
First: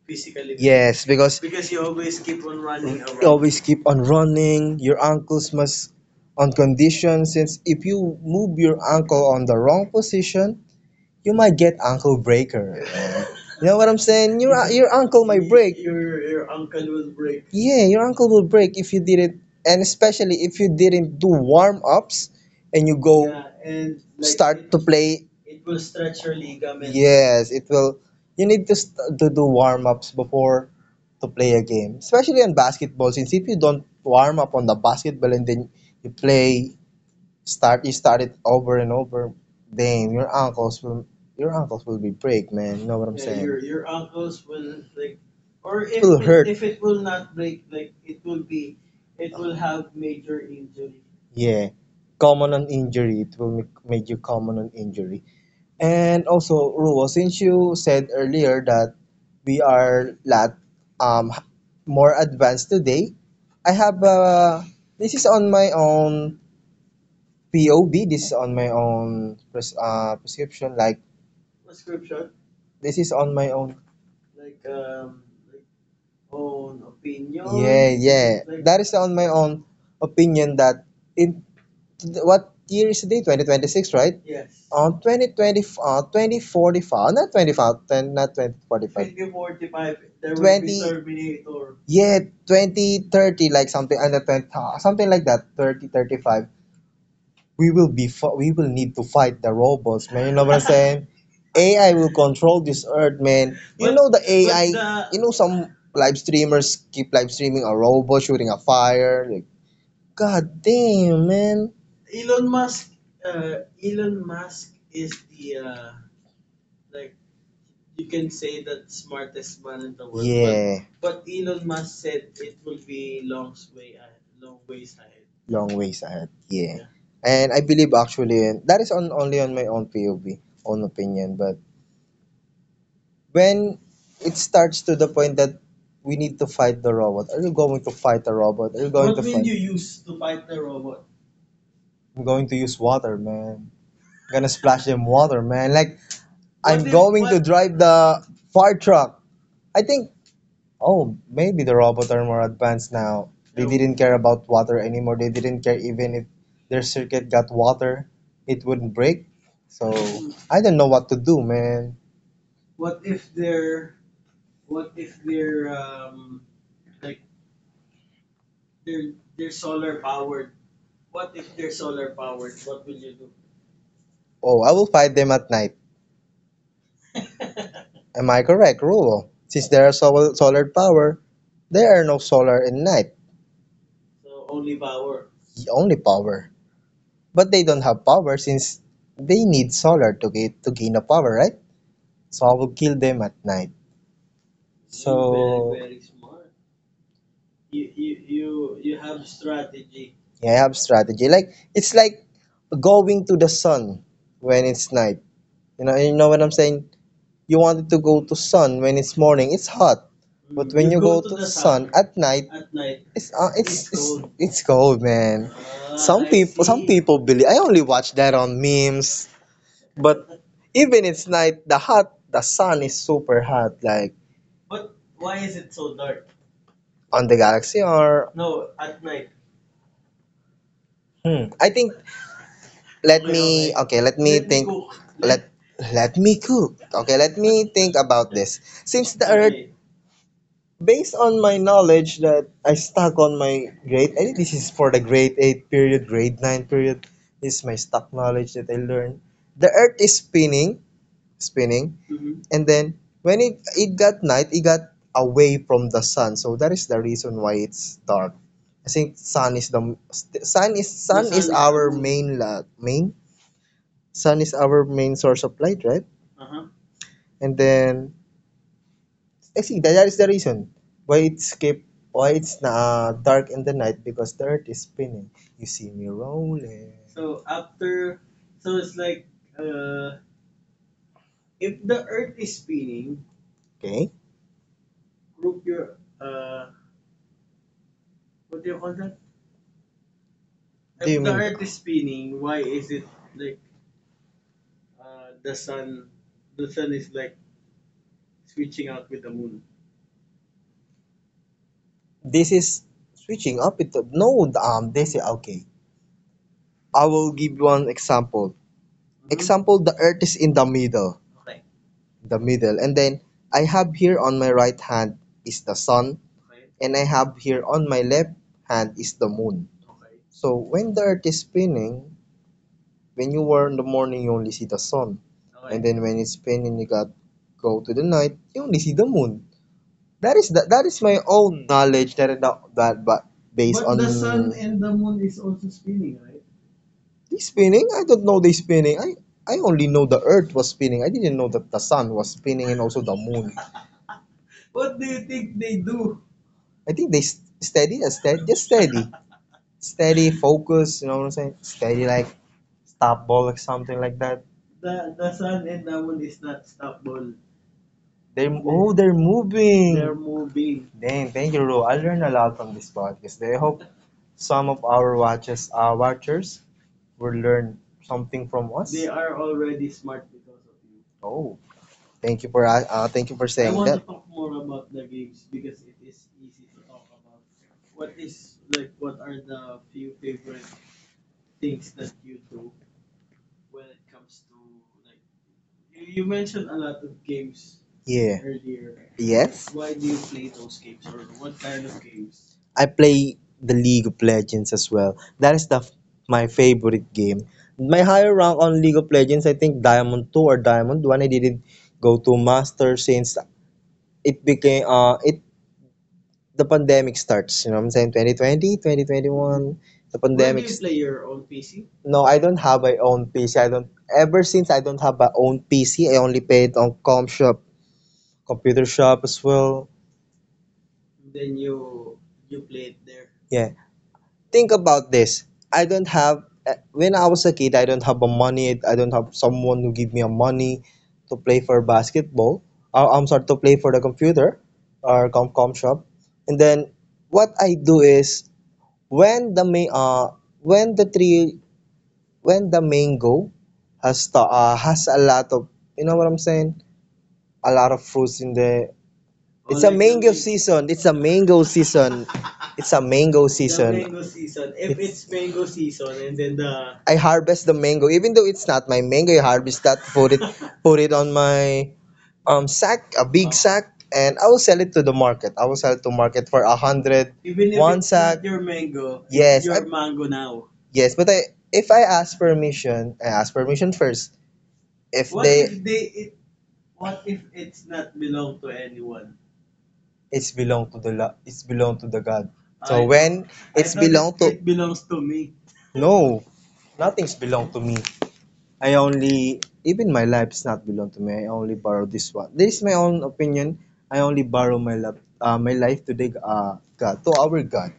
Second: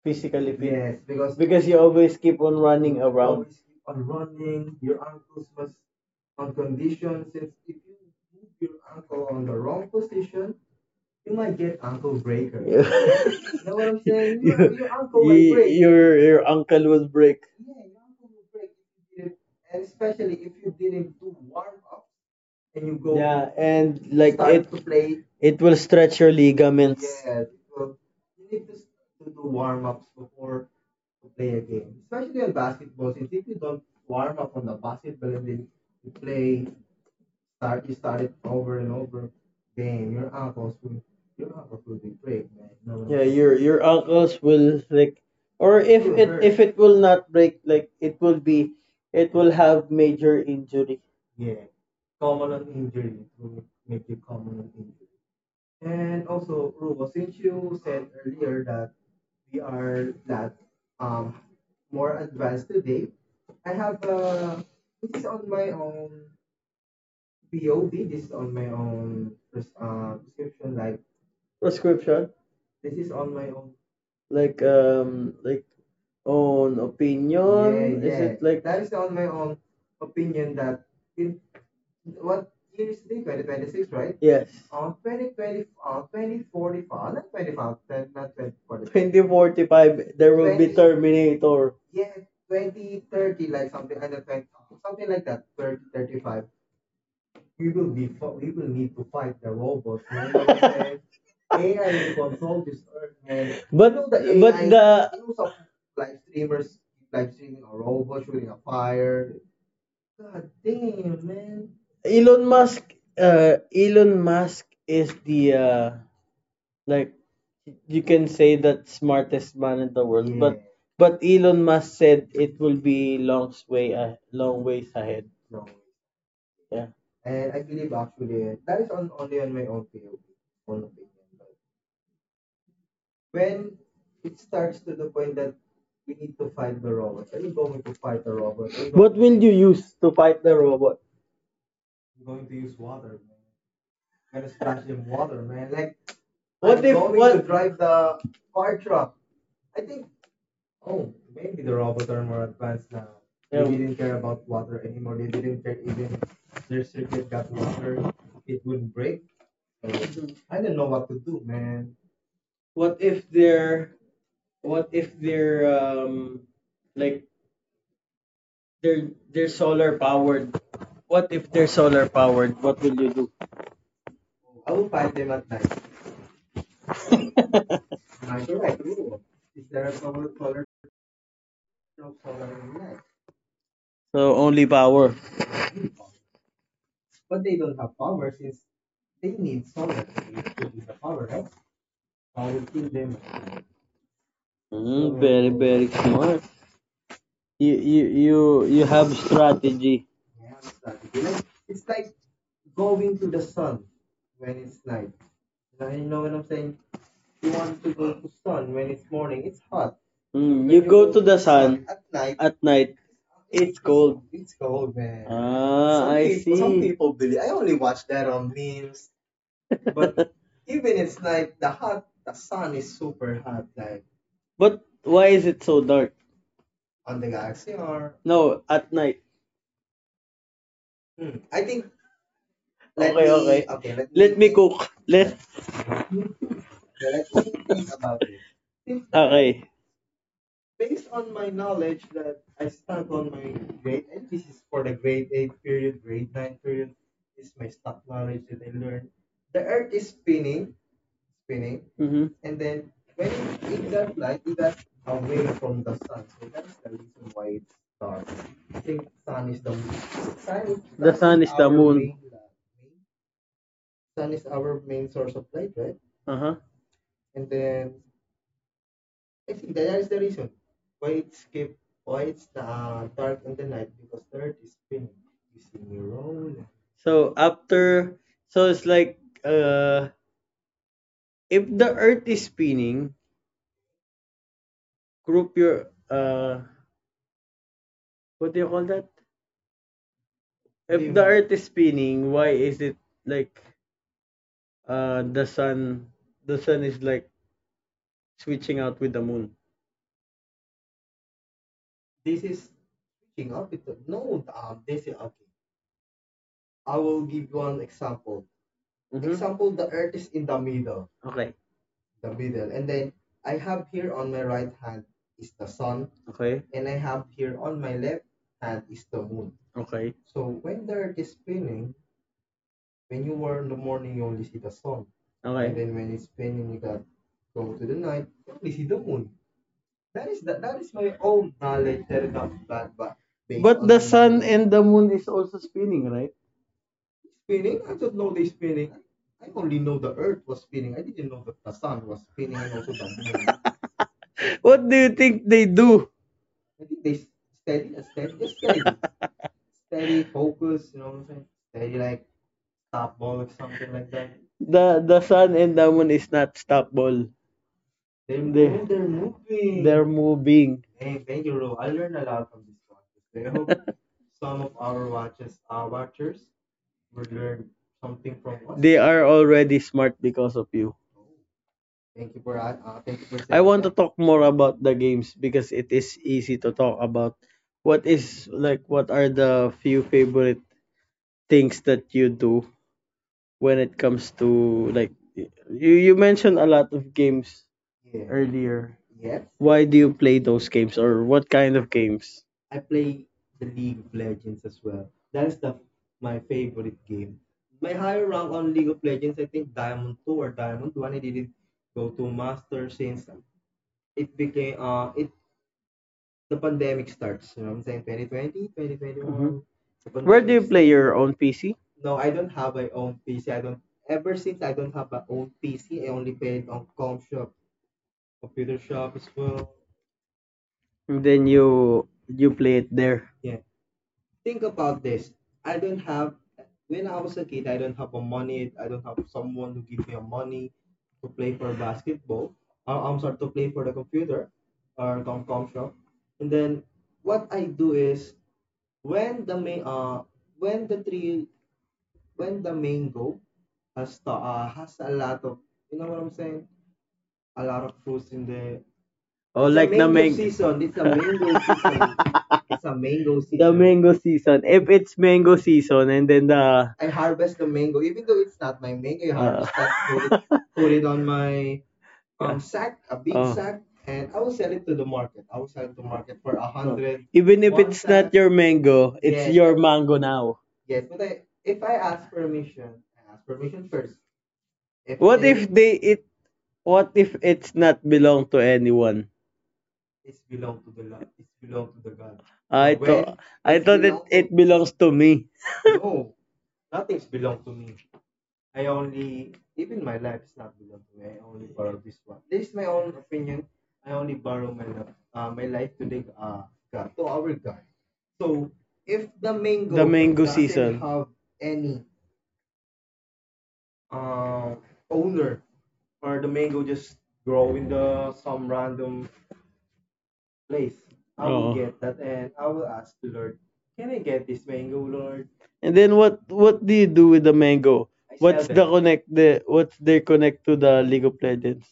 physically.
yes, because
You always keep on running,
you
you
always keep on running, your ankles must on condition since if you move your ankle on the wrong position, you might get ankle breaker.
You
You know what I'm saying? your
You-
your ankle might break.
your ankle will break.
Yeah, your ankle will break if you didn't, and especially if you didn't do warm-ups and you go
Yeah, and like
start to play.
it will stretch your ligaments.
Yes, it will. You need to to do warm ups before to play a game, especially in basketball. Since if you don't warm up on the basketball and then you play, start you start it over and over, damn, your ankles will be break, man. You know what I'm
Yeah,
saying?
your ankles will, like, or
It will hurt.
if it will not break, like, it will have major injury.
Yeah, common on injury. It will make you common on injury. And also, Ruo, since you said earlier that we are lot um more advanced today, I have this is on my own POB. This is on my own prescription. Like
Prescription,
this is on my own.
like, like
Oh,
own
yeah,
opinion?
yeah. That is on my own opinion. That In what year is today? 2026, right?
Yes?
Yes. On 2020,
forty
2045,
five
not 2510, not
forty
2045.
five
20, 45.
forty five
There
there.
will be,
Terminator.
yeah, 20, 30, like something under 10, something like that, 30, 35. We will need to fight the robots, man. You know what I'm saying? ai will control this earth, man. You But know the A I, but
But
ai the you know, some live streamers keep live streaming a robot shooting a fire like, god damn, man.
Elon Musk is the, like, you can say that smartest man in the
But,
world, but. Mm.
yeah,
But Elon Musk said it will be long way a long ways ahead.
long ways ahead, yeah, yeah.
Yeah.
And I believe actually, and that is on my own POV, own opinion, but when it starts to the point that we need to fight the robot, are you going to fight the robot? Are you going
What
to
will
fight?
you use to fight the robot?
I'm going to use water, man. Gonna splash them water, man. Like
What?
I'm
I'm
What
If
going to
what?
drive the fire truck. I think. Oh, maybe the robots are more advanced now. They didn't care
Yeah.
about water anymore. They didn't care even if their circuit got water, it wouldn't break. So
Mhm.
I don't know what to do, man.
What if they're what if they're, like, they're solar powered. What if they're solar powered? What will you do?
Oh, I will fight them at night. Am I correct, Rulo? Since there are solar power, there are no solar in night,
So only power.
only power. But they don't have power since they need solar to gain the power, right? So I will kill them at night.
Mm, very
So
very smart. You you you you have strategy.
yeah, I have strategy. Like it's like going to the sun when it's night. You know what I'm saying? You wanted to go to sun when it's morning. It's hot, but
Mm,
when
you
you go to
go to
the
the
sun
sun
at night,
at night.
it's uh, it's
It's
it's cold.
cold.
It's cold, man. Ah, some,
Ah,
I,
I
people,
see.
some, see,
Some.
people believe I only watch that on memes, but even it's night the hot the sun is super hot, like
But why is it so dark?
on the galaxy or.
No, at night.
I think, let me
Okay,
okay, let
okay.
me
Let me
think.
cook.
let
Let.
Let me cook. Okay, let me think about this. Since the earth,
Okay.
based on my knowledge that I stuck on my grade, I think this is for the grade 8 period, grade 9 period. This is my stuck knowledge that I learned. The earth is spinning, spinning,
Mhm.
and then when it got night it got away from the sun, so that is the reason why it's dark. I think sun is the
The sun
sun
sun
is
is the
our
moon.
main. Main la- main sun is our main source of light, right?
Uh-huh.
And then I think that, that is the reason why it's dark in the night because the earth is spinning. You see me rolling.
So after, it's like, uh if the earth is spinning,
Okay,
group your, what do you call that?
do
If
you
the
mean
earth is spinning, why is it, like, uh the sun the sun is like switching out with the moon?
this is switching up? It no They say, okay, I will give you one example. Mm-hmm.
Mhm.
Example, the earth is in the middle,
Okay.
and then I have here on my right hand is the sun,
Okay.
and I have here on my left hand is the moon.
Okay.
So when the earth is spinning, when you were in the morning you only see the sun. Okay.
Okay.
And then when it's spinning you got go to the night you only see the moon. That is that that is my own knowledge. That that that But based
But
on,
the sun and the moon is also spinning, right?
they spinning. I don't know they spinning. I only know the earth was spinning. I didn't know that the sun was spinning and also the moon.
What do you think they do?
I think they steady and steady, just steady. Steady focus, you know what I'm saying? Steady like stop ball or something like that.
The sun and the moon is not stoppable.
They, oh, they're
They
moving. Moving.
they're
Moving.
moving.
Dang, thank you, Ro. I learned a lot from this podcast. I hope some of our watchers will learn something from us.
They are already smart because of you.
Oh, thank you for I saying
I
that.
want to talk more about the games because it is easy to talk about what is like what are the few favorite things that you do when it comes to, like, you mentioned a lot of games
Yeah.
earlier.
Yes.
Why do you play those games, or what kind of games?
I play the League of Legends as well. That is the my favorite game. My higher rank on League of Legends, I think Diamond Two or Diamond One. I didn't go to Master since it became it the pandemic starts. You know what I'm saying? 2020, 2021.
Where
The
do
Where
you
do
play
pandemic.
your own PC?
No, I don't have my own PC. I don't. Ever since I don't have my own PC, I only play it on com shop, computer shop as well.
And then you play it there.
Yeah. Think about this. I don't have. When I was a kid, I don't have a money. I don't have someone who give me a money to play for basketball. Or I'm sorry, to play for the computer or com com shop. And then what I do is when the main when the tree when the mango has the, has a lot of, you know what I'm saying, a lot of fruits in there,
Oh,
it's a
like the
mango
mango.
season, it's a mango The
The
season.
mango season. If
It's,
it's mango season, and then the,
I harvest the mango even though it's not my mango, I harvest that, put it
uh,
put it on my sack, a big, sack, and I will sell it to the market. I will sell it to market for 100,
even
one sack.
your mango,
Yes, your,
mango
I,
now.
yes, but I if I ask permission, I ask permission first. If
It, they
they
it What if it's not belong to anyone?
it's belong to the it's belong to the God. So when it's belong to,
Belongs to me.
no, nothing's belong to me. I only, even my life's not belong to me. I only borrow this one. This is my own opinion. I only borrow my love, my life to the God, to our God.
And then what do you do with the mango? Connect the What's their connect to the League of Legends?